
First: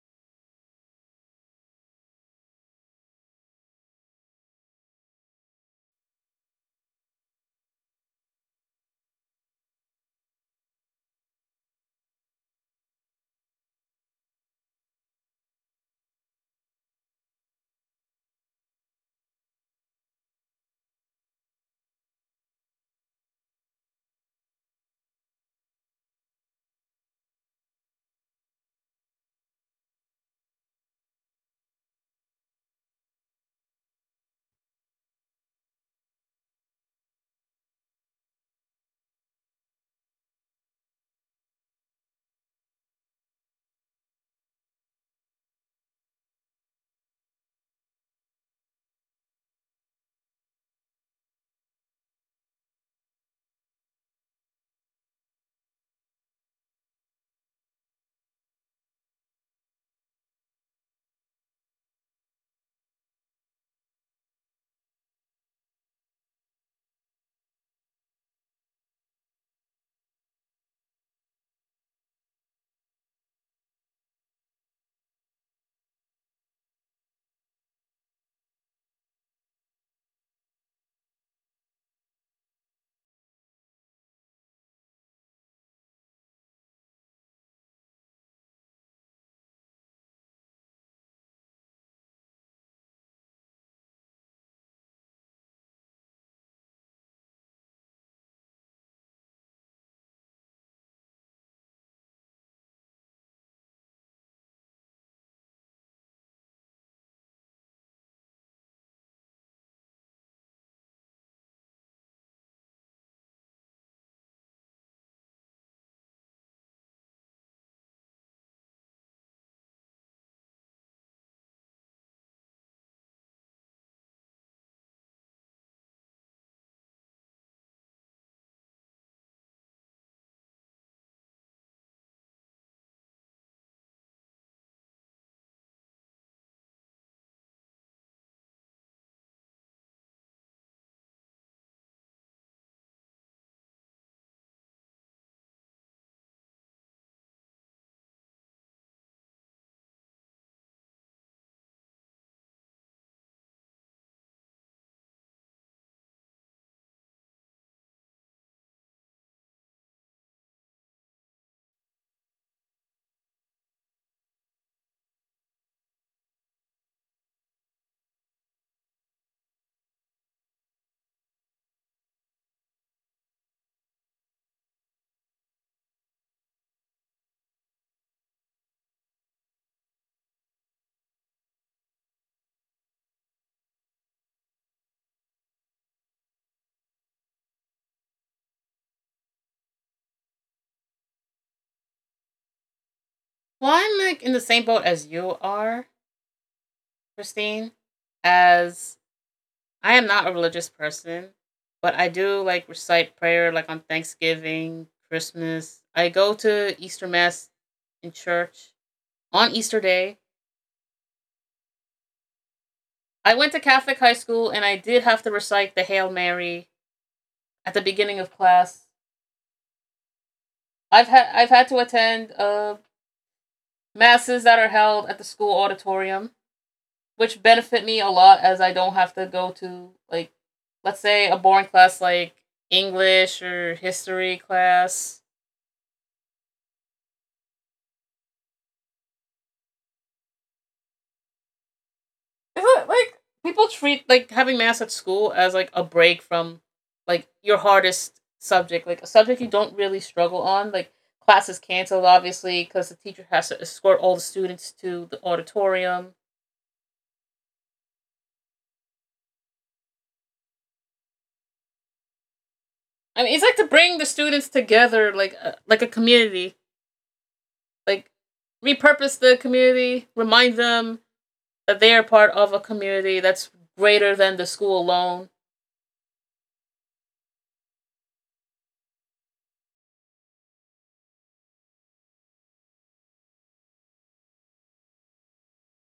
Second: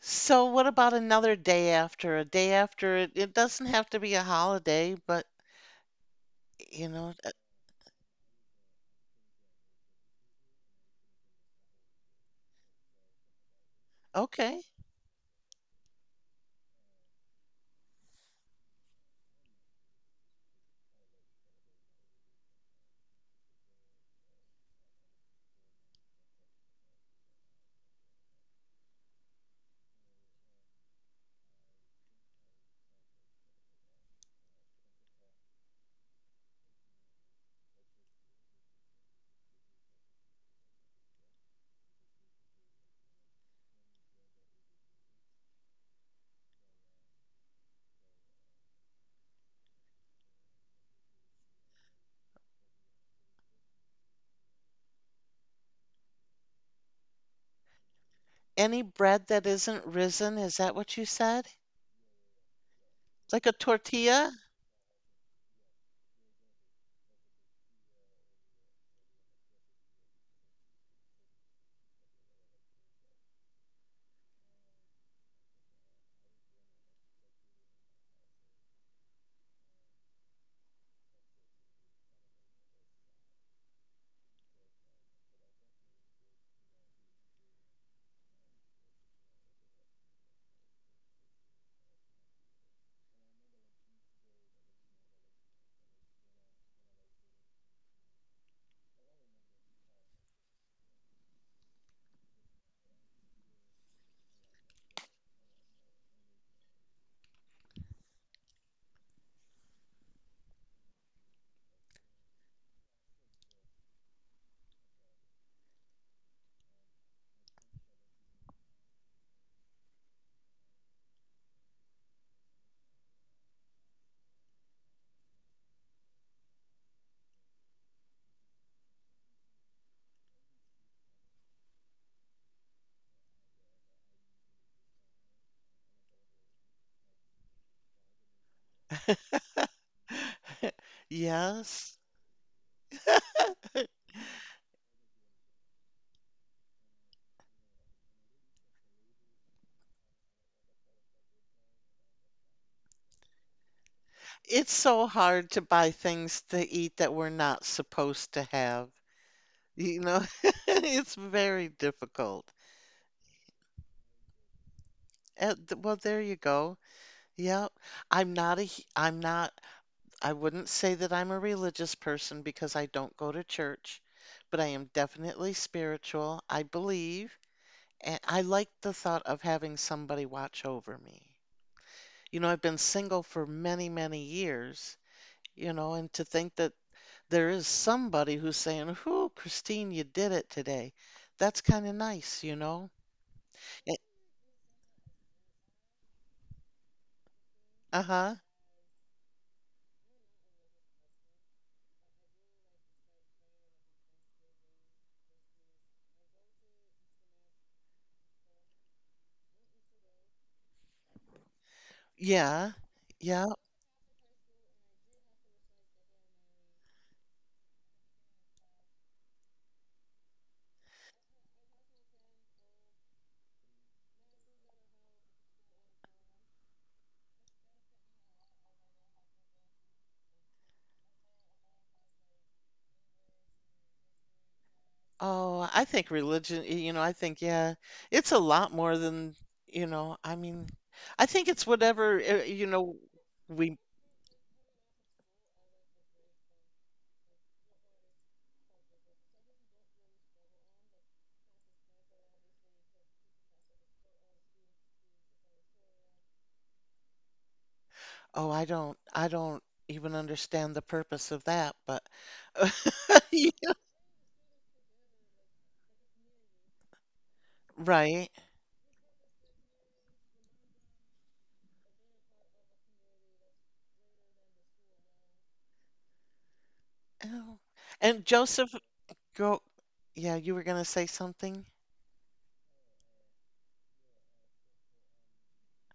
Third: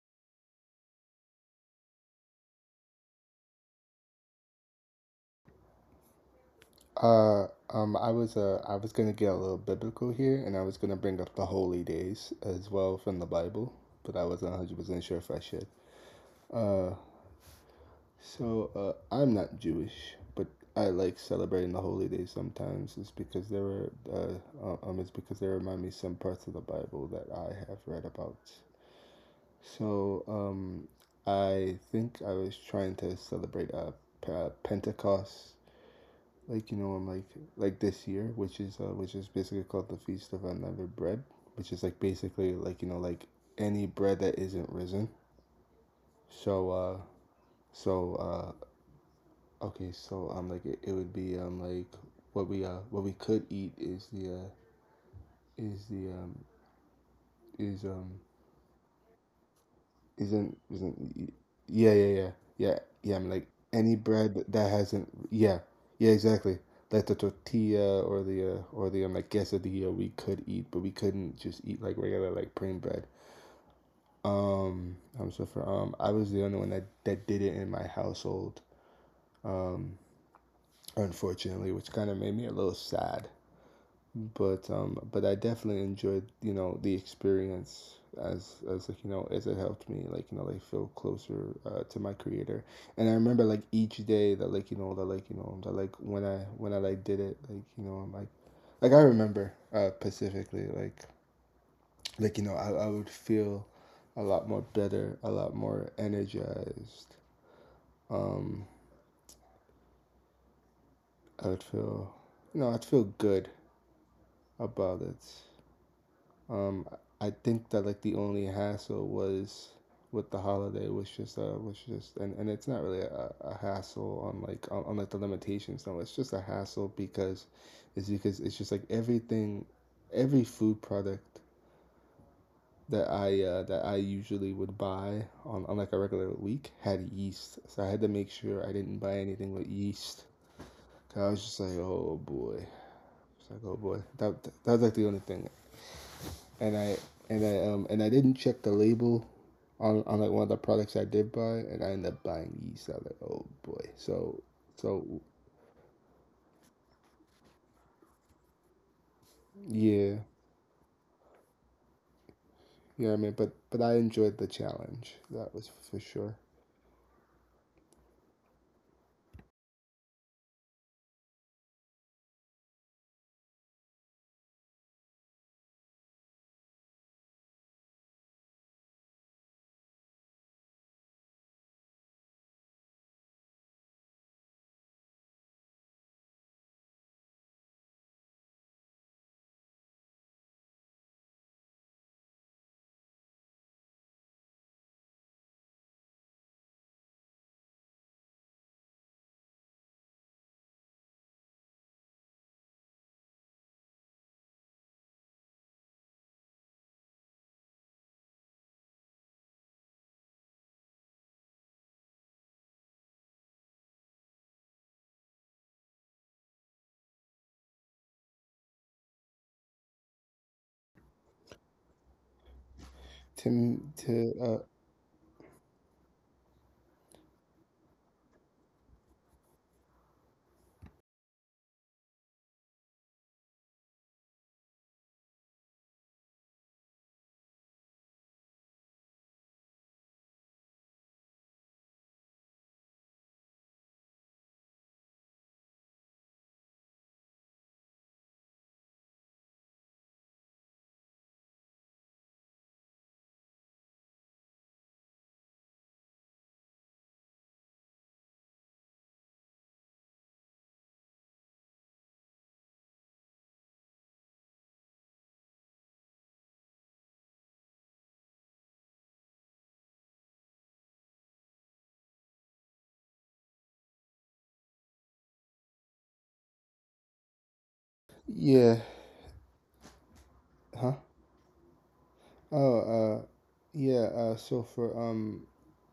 So what about another day after? A day after it doesn't have to be a holiday, but you know,
I was gonna get a little biblical here, and I was gonna bring up the holy days as well from the Bible, but I wasn't one
okay.
hundred percent sure if I should. Uh, I'm not Jewish, but I like celebrating the holy days sometimes. It's because there were it's because they remind me some parts of the Bible that I have read about. So, I think I was trying to celebrate Pentecost like you know I'm like this year, which is basically called the Feast of Unleavened Bread, which is like basically like you know like any bread that isn't risen. So uh so uh okay so like it would be like what we could eat is the is the is
Any bread that isn't risen, is that what you
isn't
said?
yeah yeah yeah yeah yeah I'm
Like
like
a
any
tortilla?
bread that that hasn't yeah yeah exactly like the tortilla or the like quesadilla we could eat but we couldn't just eat like regular like plain bread. I'm so for I was the only one that that did it in my household, um unfortunately, which kind of made me a little sad, but I definitely enjoyed you know the experience as like you know as it helped me like you know like feel closer to my creator, and I remember like each day that like you know that like you know that like when I like did it like you know I'm like I remember specifically like you know I would feel a lot more better, a lot more energized, um I would feel you know I'd feel good about it. Um, I think that like the only hassle was with the holiday was just and it's not really a hassle on like the limitations no it's just a hassle because it's just like everything every food product that I, that I usually would buy on like a regular week had yeast so I had to make sure I didn't buy anything with
<laughs>
yeast. 'Cause I was just like
Yes.
oh boy it's like oh boy that that was like the only thing, and I and I didn't check the label on like one of the products I did buy, and I ended up buying yeast. I was like, oh boy. So
It's
so
so hard to buy things to eat that we're not supposed to have. You
yeah,
know,
you
<laughs> it's very difficult.
know what I mean. But I enjoyed the challenge. That
Uh,
was
th- well,
for
there you
sure.
go. Yeah, I'm not am not, I wouldn't say that I'm a religious person because I don't go to church, but I am definitely spiritual. I believe, and I like the thought of having somebody watch over me. You know, I've been single for many, many years, you know, and to think that there is somebody who's saying, "Whoo, Christine, you did it today." That's kind of nice, you know?
Well,
Eh,
I'm like in the same boat as you are, Christine,
uh-huh.
as I am not a religious person, but I do like recite prayer like on Thanksgiving, Christmas. I go to Easter Mass in church on Easter Day.
Yeah.
I
Yeah.
went to Catholic high school and I did have to recite the Hail Mary at the beginning of class. I've had to attend
Tim to
masses that are held at the school auditorium, which benefit me a lot as I don't have to go to like, let's say a boring class like English or history class.
Oh, I think religion, you know, I think, yeah, it's a lot more than. You know, I mean, I think it's whatever, eh, you
Is it
know,
like people
we,
treat like having math at school as like a break from like your hardest subject, like a subject you don't really struggle on, like classes canceled obviously because the teacher has to escort all the students to the auditorium.
oh, I don't even understand the purpose of that, but, <laughs>
I mean, it's
yeah,
like to bring the students together, like like a community, like
right.
repurpose the community, remind them that they are part of a community that's greater than the school alone.
Oh. And Joseph
Yeah.
Girl, yeah, you were gonna
huh
say something?
oh uh yeah, so for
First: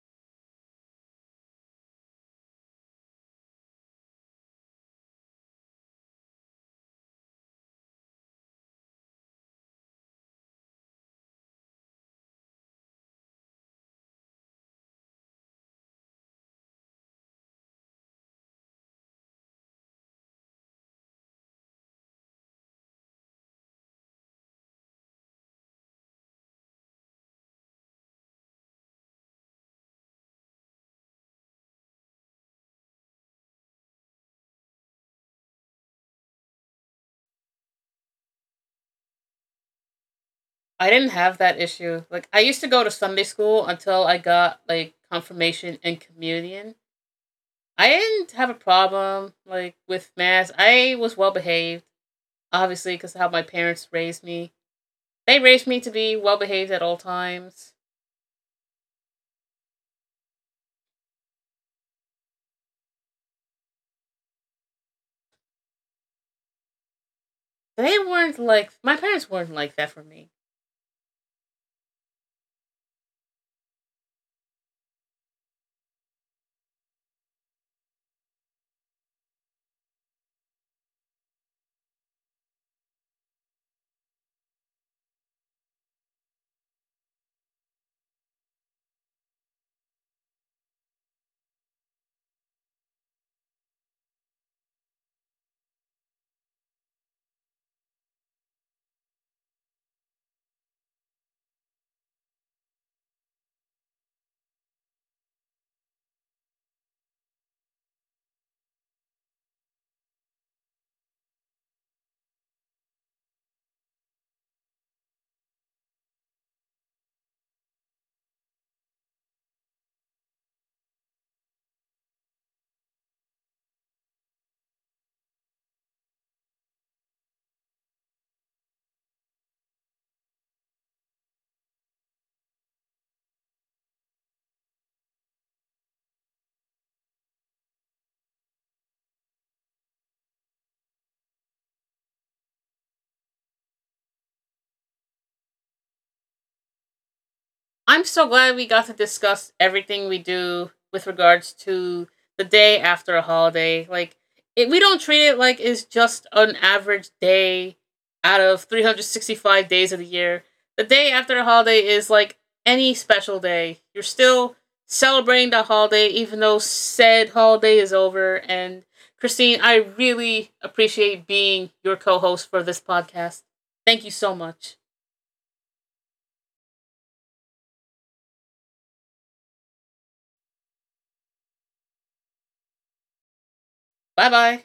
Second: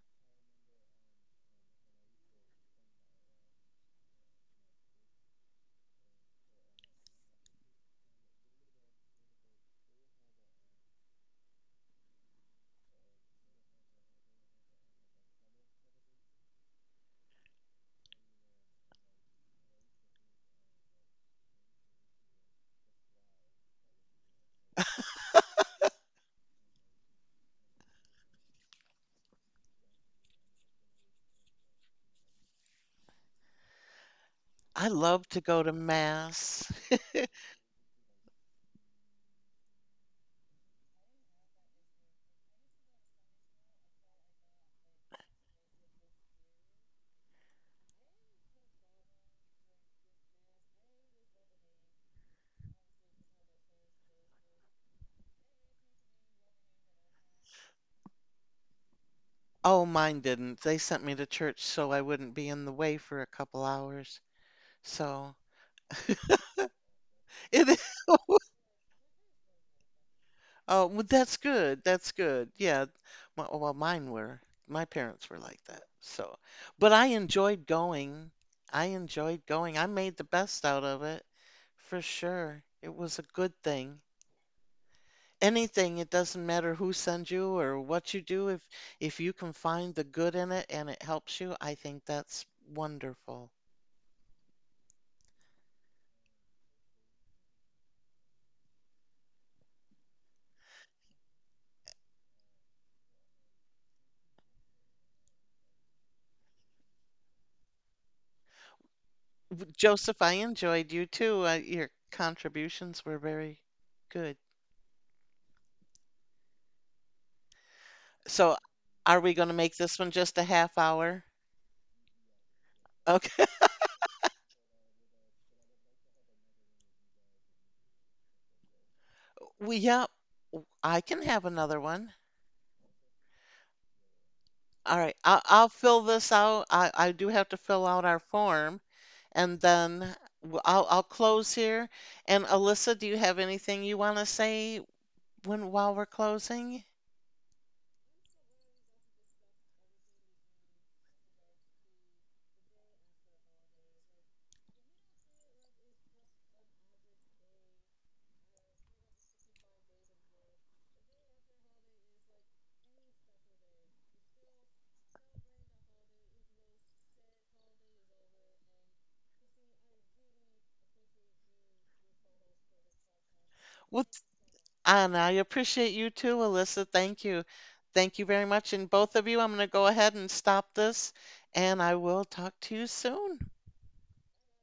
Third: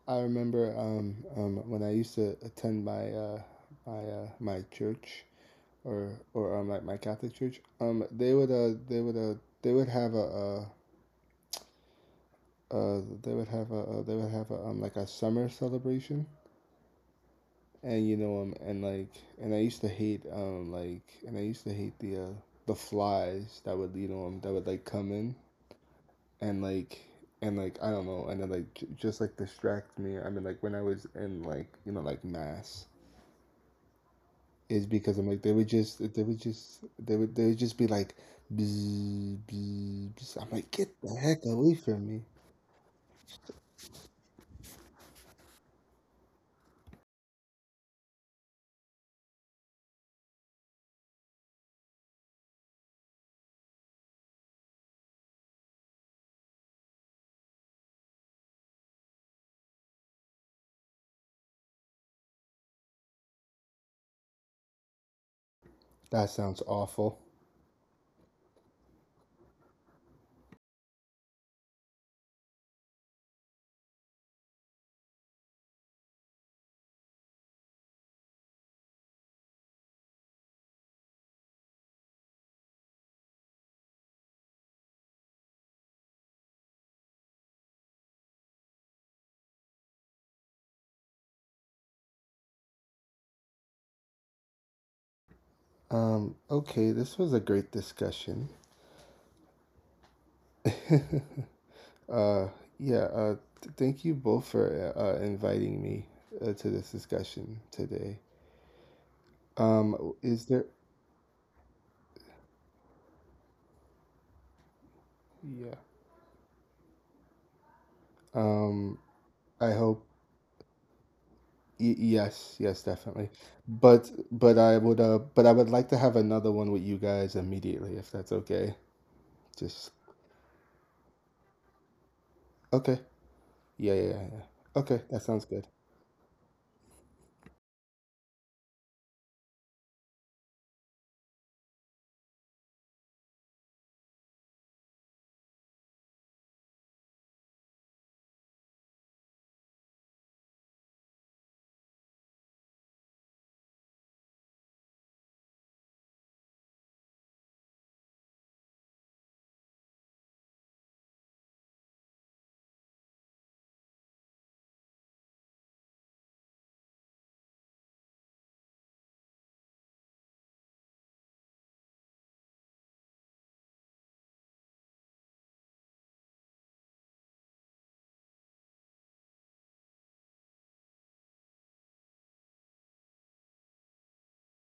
I remember when I used to attend my church or like my Catholic church, they would they would they would have a uh they would have a they would have a like a summer celebration, and you know and like and I used to hate like and I used to hate the flies that would you know that would like come in and like and like I don't know and then like just like distract me. I mean like when I was in like you know like mass. Is
I
because
love
I'm
to
like they
go
would
to
just they would
mass.
just they would just be like bzz, bzz, bzz. I'm like
I
get
didn't
the
have
heck
that
away
issue.
from me.
Like I used to go to Sunday school until I got like confirmation and communion. I didn't have a problem like with mass. I was well behaved, obviously, because of how my parents raised me. They raised me to be well behaved at all times.
Oh, mine didn't. They sent me to church so I wouldn't be in the way for a couple hours. So
That sounds awful.
it is.
They
<laughs>
weren't like my parents weren't like that for me.
Oh, well, that's good. That's good. Yeah. Well, mine were. My parents were like that. So, but I enjoyed going. I enjoyed going. I made the best out of it for sure. It was a good thing. Anything it doesn't matter who sends you or what you do. If you can find the good in it and it helps you, I think that's wonderful.
Okay, this was a great discussion. Uh, yeah, thank you both for inviting me to this discussion today.
Joseph, I
Is there,
enjoyed you too, your contributions were very good.
yeah,
So
um,
are we going to
I
make this
hope,
one just a half hour?
yes, yes, definitely.
Okay.
But I would like to have another one with you guys immediately, if that's okay.
<laughs> we
Just,
Yeah, I can have another one.
okay. Yeah, yeah, yeah. Yeah.
All
Okay,
right,
that
i'll,
sounds good.
I'll fill this out. I do have to fill out our form, and then I'll close here. And Alyssa, do you have anything you want to say when while we're closing?
I'm so glad we got to discuss everything we do with regards to the day after a holiday. Like, it, we don't treat it like it's just an average day out of 365 days of the year. The day after a holiday is like any special day. You're still celebrating the holiday, even though said holiday is over. And Christine, I really appreciate being your co host for this podcast. Thank
Well,
you so much.
and I appreciate you too, Alyssa. Thank you. Thank you very much. And both of you, I'm going to go ahead and stop this, and I will talk to you soon.
Bye bye.